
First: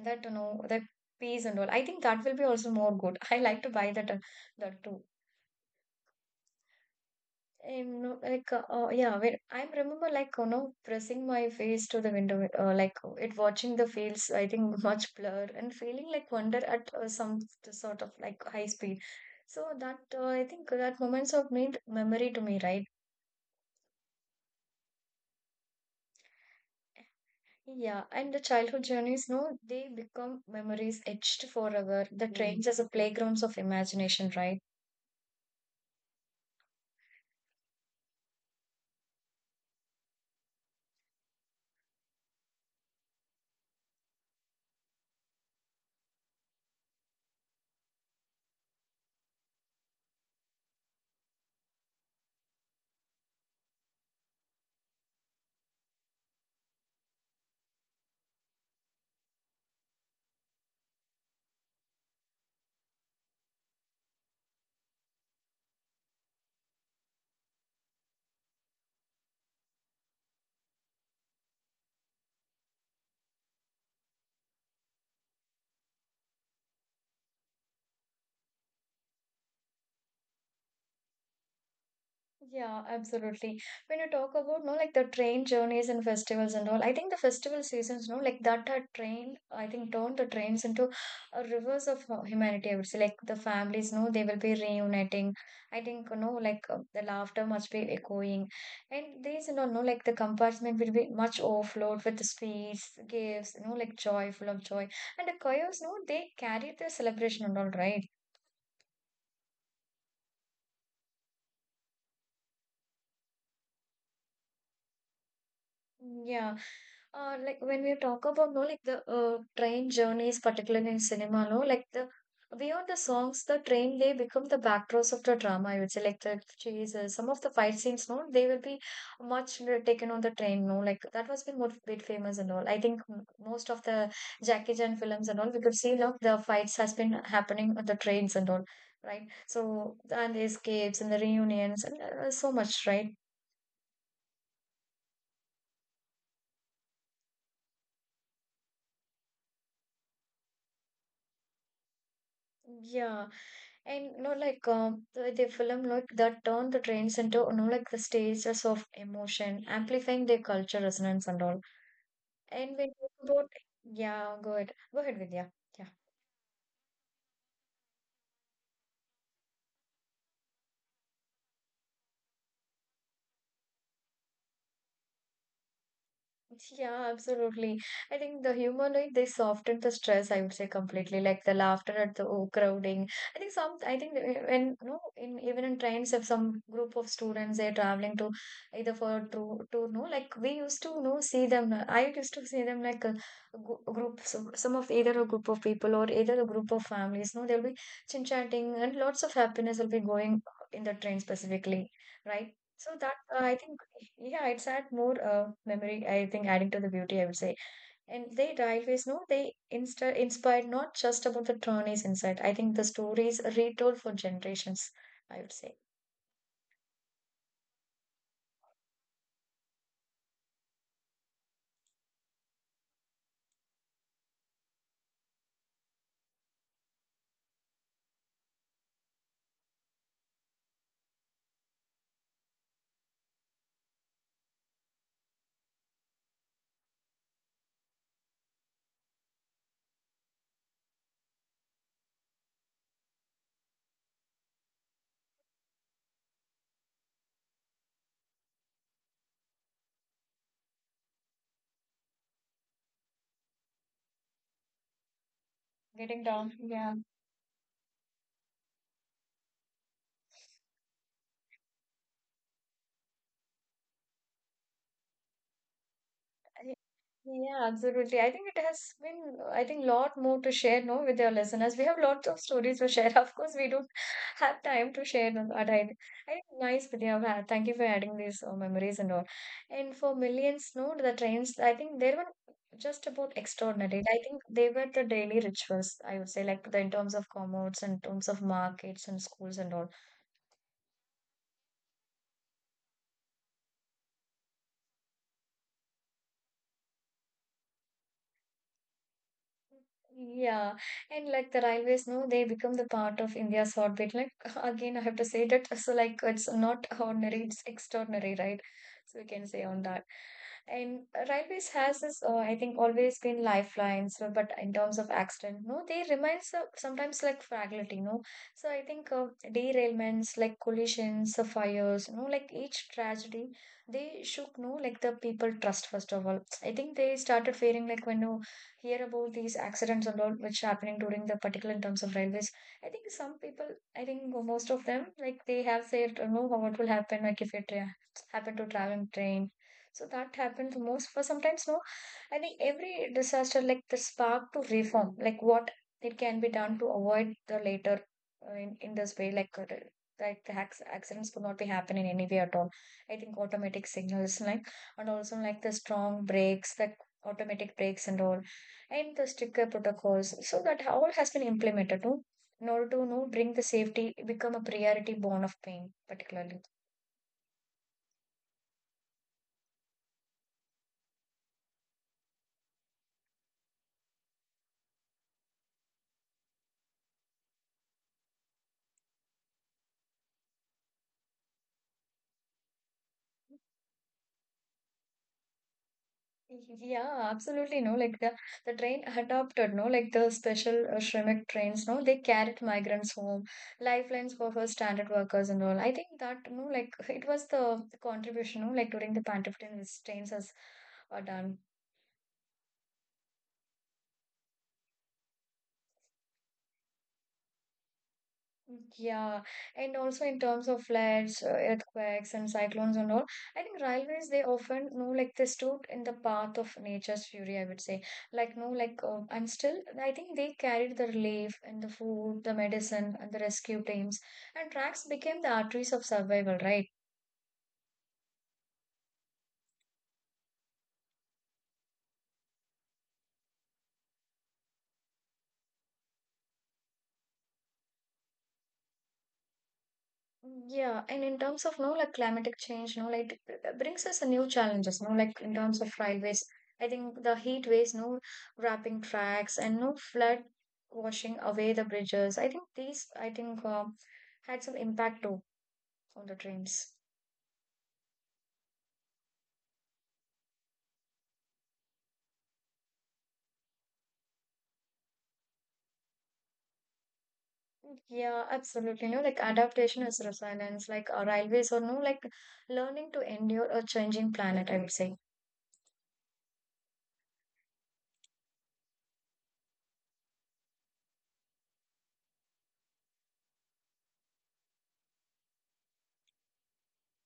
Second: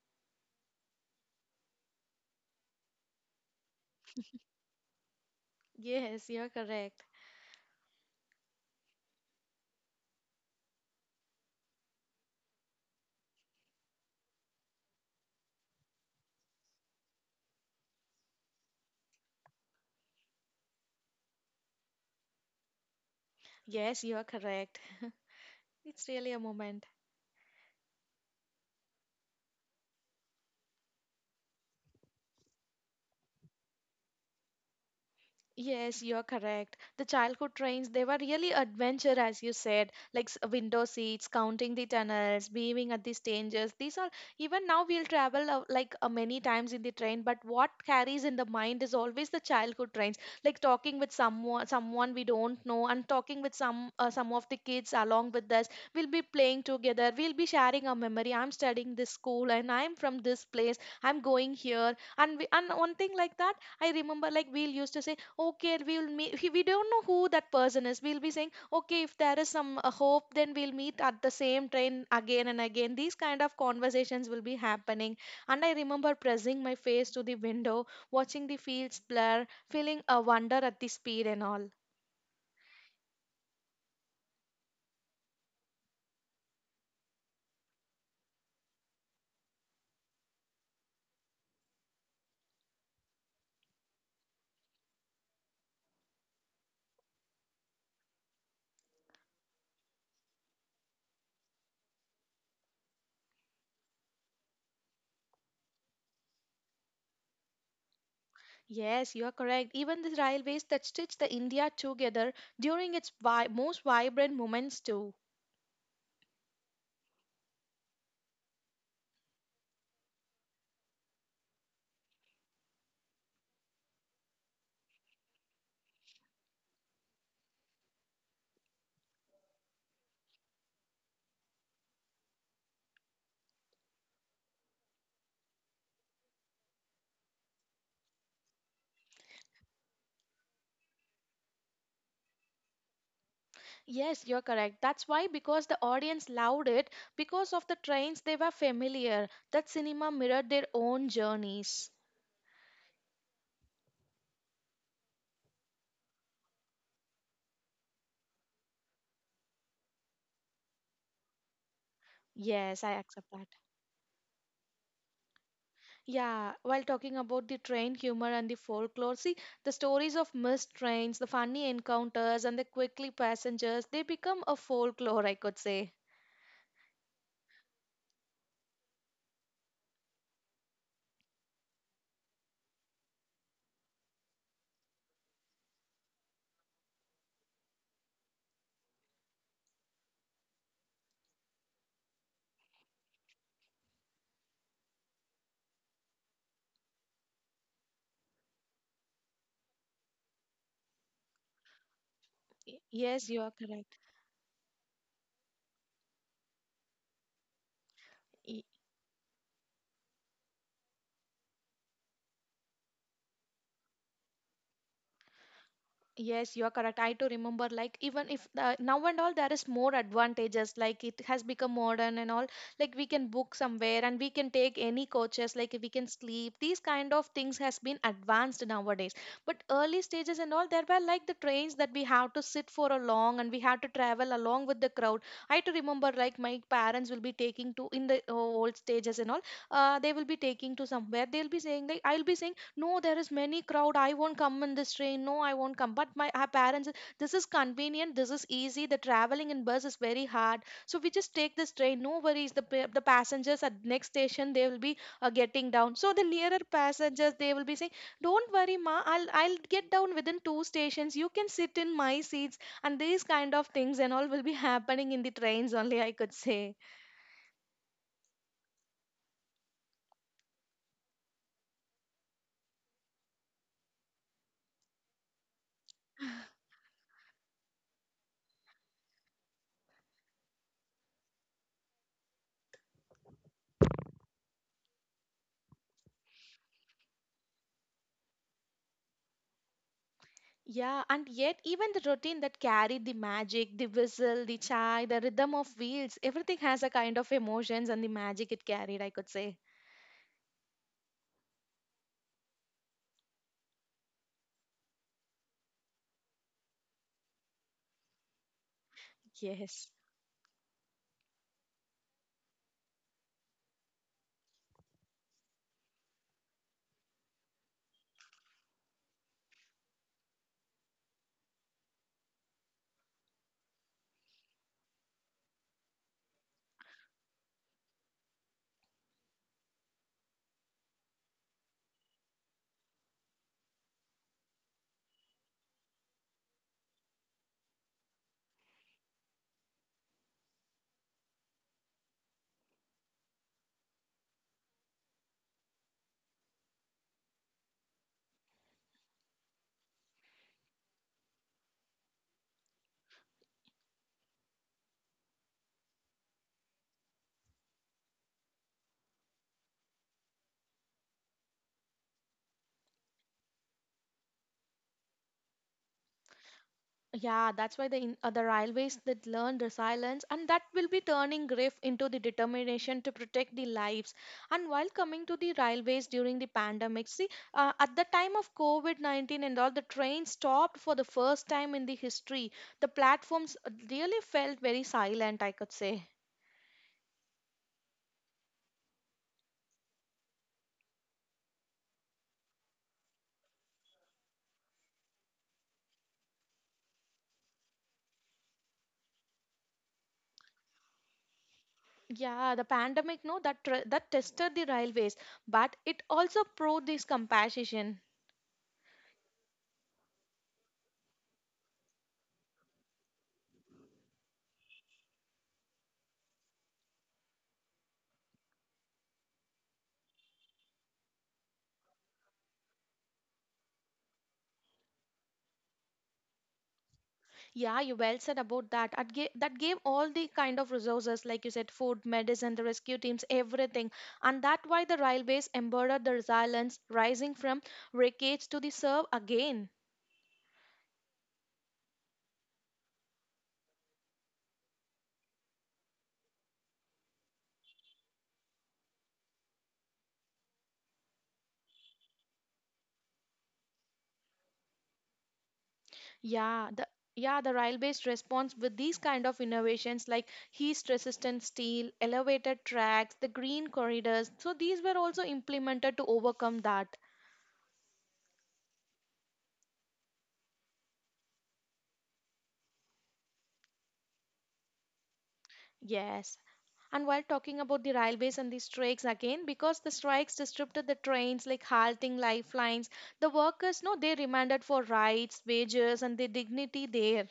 that you know, that peas and all. I think that will be also more good. I like to buy that that too.
Yes, you're correct.
And no, like yeah, when I remember like you know pressing my face to the window, it watching the fields. I think much blur and feeling like wonder at some sort of like high speed. So that I think that moments have made memory to me, right?
Yes, you are correct. It's really a moment.
Yeah, and the childhood journeys, no, they become memories etched forever. The Mm. trains as a playgrounds of imagination, right?
Yes, you're correct. The childhood trains, they were really adventure, as you said, like window seats, counting the tunnels, beaming at the stages. These are even now we'll travel like many times in the train, but what carries in the mind is always the childhood trains, like talking with someone, someone we don't know, and talking with some of the kids along with us. We'll be playing together. We'll be sharing our memory. I'm studying this school, and I'm from this place. I'm going here, and we, and one thing like that I remember like we'll used to say, okay, we'll meet. We don't know who that person is. We'll be saying, okay, if there is some hope, then we'll meet at the same train again and again. These kind of conversations will be happening. And I remember pressing my face to the window, watching the fields blur, feeling a wonder at the speed and all.
Yeah, absolutely. When you talk about no like the train journeys and festivals and all, I think the festival seasons, no, like that had trained, I think turned the trains into a rivers of humanity, I would say. Like the families, no, they will be reuniting. I think, you know, like the laughter must be echoing. And these, you know, no, like the compartment will be much overflowed with the sweets, gifts, you know, like joy, full of joy. And the coyotes, no, they carry the celebration and all, right?
Yes, you are correct. Even the railways that stitch the India together during its most vibrant moments too.
Yeah. Like when we talk about no like the train journeys, particularly in cinema, no like the beyond the songs, the train they become the backdrops of the drama. I would say like the chases, some of the fight scenes, no they will be much taken on the train, no like that was been more bit famous and all. I think most of the Jackie Chan films and all we could see look the fights has been happening on the trains and all, right? So and the escapes and the reunions and so much, right?
Yes, you're correct. That's why, because the audience loved it, because of the trains they were familiar, that cinema mirrored their own journeys.
Yeah. And the film like that turned the trains into the stages of emotion, amplifying their culture resonance and all. And
Yes,
when
I
you
accept
talk
that.
about, yeah, go ahead, Vidya. Yeah.
Yeah, while talking about the train humor and the folklore, see, the stories of missed trains, the funny encounters, and the quickly passengers, they become a folklore, I could say.
Yeah, absolutely. I think the humor like they soften the stress, I would say completely, like the laughter at the overcrowding. I think some I think When no, in even in trains, if some group of students they're traveling to either for a tour no, like we used to see them, I used to see them like a, a group, some of either a group of people or either a group of families, no they'll be chin chatting and lots of happiness will be going in the train specifically, right? So that,
Yes, you are
I think,
correct.
yeah, it's add more memory. I think adding to the beauty, I would say. And they
Y-
railways, no, they insta inspired not just about the trolleys inside. I think the stories retold for generations. I would say.
Yes, you are correct. I too remember, like, even if now and all, there is more advantages. Like, it has become modern and all. Like, we can book somewhere and we can take any coaches. Like, we can sleep. These kind of things has been advanced nowadays. But early stages and all, there were like the trains that we have to sit for a long and we had to travel along with the crowd. I too remember, like, my parents will be taking to in the old stages and all. They will be taking to somewhere. They'll be saying, like, I'll be saying, no there is many crowd I won't come in this train, no I won't come. But my our parents, this is convenient, this is easy, the traveling in bus is very hard, so we just take this train, no worries. The the passengers at next station they will be getting down, so the
Getting down,
nearer
yeah.
passengers they will be saying don't worry ma, I'll get down within 2 stations, you can sit in my seats. And these kind of things and all will be happening in the trains only, I could say.
Yeah, absolutely. I think it has been, I think, lot more to share, no, with your listeners. We have lots of stories to share. Of course, we don't have time to share them, but I think nice, Vidya. Thank you for adding these memories and all. And for millions, no, the trains, I think they were just about extraordinary. I think they were the daily rituals, I would say, like the, in terms of commerce, in terms of markets and schools and all.
Yeah, and yet even the routine that carried the magic, the whistle, the chai, the rhythm of wheels, everything has a kind of emotions and the magic it carried, I could say.
Yeah, and like the railways, no, they become the part of India's heartbeat. Like again, I have to say that, so like it's not ordinary, it's extraordinary, right? So we can say on
Yes.
that. And railways has this, I think, always been lifelines. So, but in terms of accident, no, they remind sometimes like fragility, no. So I think, derailments, like collisions, fires, no, like each tragedy, they shook, no, like the people trust first of all. I think they started fearing like when no hear about these accidents and all which happening during the particular in terms of railways. I think some people, I think most of them, like they have said, you know what will happen like if you happen to traveling train. So that happens most for sometimes, no, I think every disaster like the spark to reform, like what it can be done to avoid the later, in this way like, like the hacks, accidents could not be happen in any way at all. I think automatic signals, like, and also like the strong brakes, the automatic brakes and all, and the stricter protocols. So that all has been implemented, no? In order to, no, bring the safety become a priority bone of pain, particularly.
Yeah, that's why the railways that learned resilience and that will be turning grief into the determination to protect the lives. And while coming to the railways during the pandemic, see, at the time of COVID-19 and all, the train stopped for the first time in the history. The platforms really felt very silent, I could say.
Yeah, absolutely. No, like the train adopted. No, like the special Shrimek trains. No, they carried migrants home, lifelines for her standard workers and all. I think that no, like it was the contribution. No, like during the pandemic, these trains has done.
Yeah, the pandemic, no, that tested the railways, but it also proved this compassion.
Yeah, and also in terms of floods, earthquakes, and cyclones and all, I think railways they often know like they stood in the path of nature's fury, I would say. Like, no, like, and still, I think they carried the relief and the food, the medicine, and the rescue teams, and tracks became the arteries of survival, right?
Yeah, you well said about that. That gave all the kind of resources, like you said, food, medicine, the rescue teams, everything, and that why the railways embodied the resilience, rising from wreckage to the serve again.
Yeah, and in terms of no like climatic change, no like it brings us a new challenges, no like in terms of railways. I think the heat waves, no, wrapping tracks, and no flood washing away the bridges. I think these, I think, had some impact too on the
Yeah, the
trains.
yeah, the railways response with these kind of innovations like heat-resistant steel, elevated tracks, the green corridors. So these were also implemented to overcome that.
Yeah, absolutely. No, like adaptation is resilience. Like railways, or no, like learning to endure a changing planet. I would say.
Yes. And while talking about the railways and the strikes again, because the strikes disrupted the trains, like halting lifelines, the workers, no, they demanded for rights, wages, and the dignity there.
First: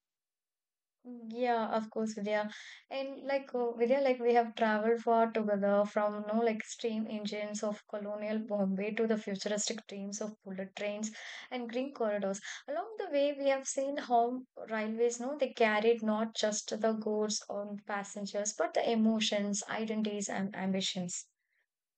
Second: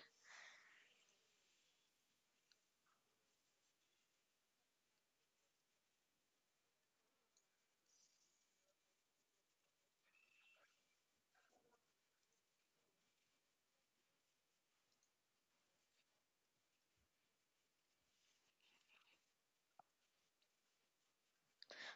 Yeah, of course, Vidya. And like, Vidya, like we have traveled far together from, like steam engines of colonial Bombay to the futuristic dreams of bullet trains and green corridors. Along the way, we have seen how railways, no, they carried not just the goods or passengers, but the emotions, identities, and ambitions.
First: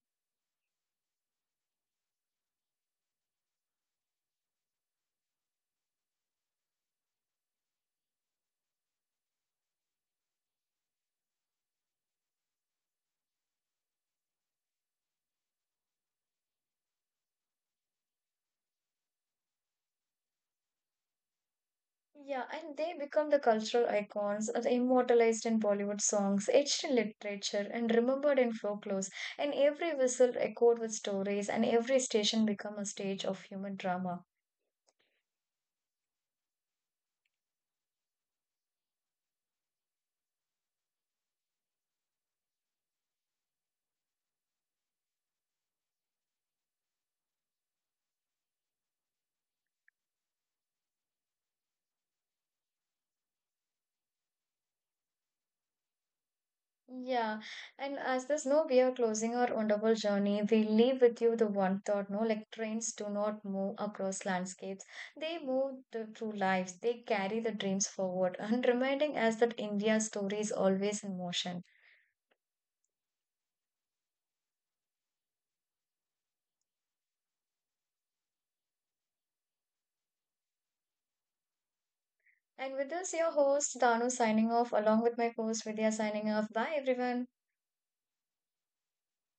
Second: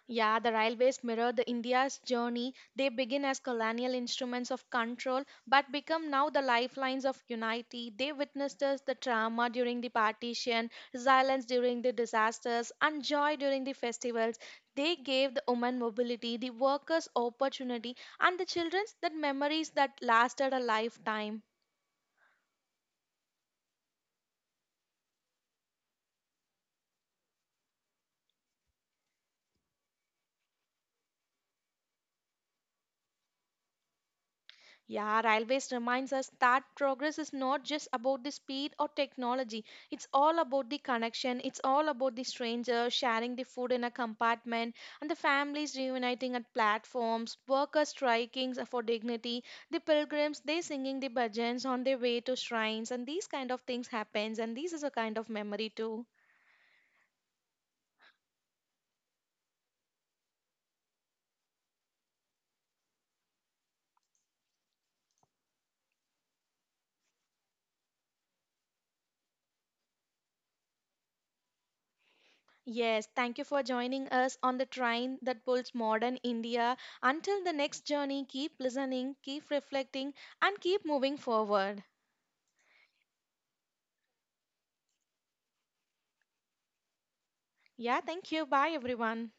Yeah, the railways mirror the India's journey. They begin as colonial instruments of control, but become now the lifelines of unity. They witnessed us the trauma during the partition, silence during the disasters, and joy during the festivals. They gave the women mobility, the workers opportunity, and the children that memories that lasted a lifetime.
Yeah, and they become the cultural icons, immortalized in Bollywood songs, etched in literature, and remembered in folklores. And every whistle echoed with stories, and every station became a stage of human drama.
Yeah, railways reminds us that progress is not just about the speed or technology. It's all about the connection. It's all about the stranger sharing the food in a compartment and the families reuniting at platforms, workers striking for dignity, the pilgrims they singing the bhajans on their way to shrines, and these kind of things happens, and this is a kind of memory too.
Yeah, and as there's no we are closing our wonderful journey, we leave with you the one thought, no, like trains do not move across landscapes. They move the, through lives. They carry the dreams forward and reminding us that India's story is always in motion.
Yes, thank you for joining us on the train that pulls modern India. Until the next journey, keep listening, keep reflecting, and keep moving forward.
And with this, your host Danu signing off, along with my host Vidya signing off. Bye, everyone.
Yeah, thank you. Bye, everyone.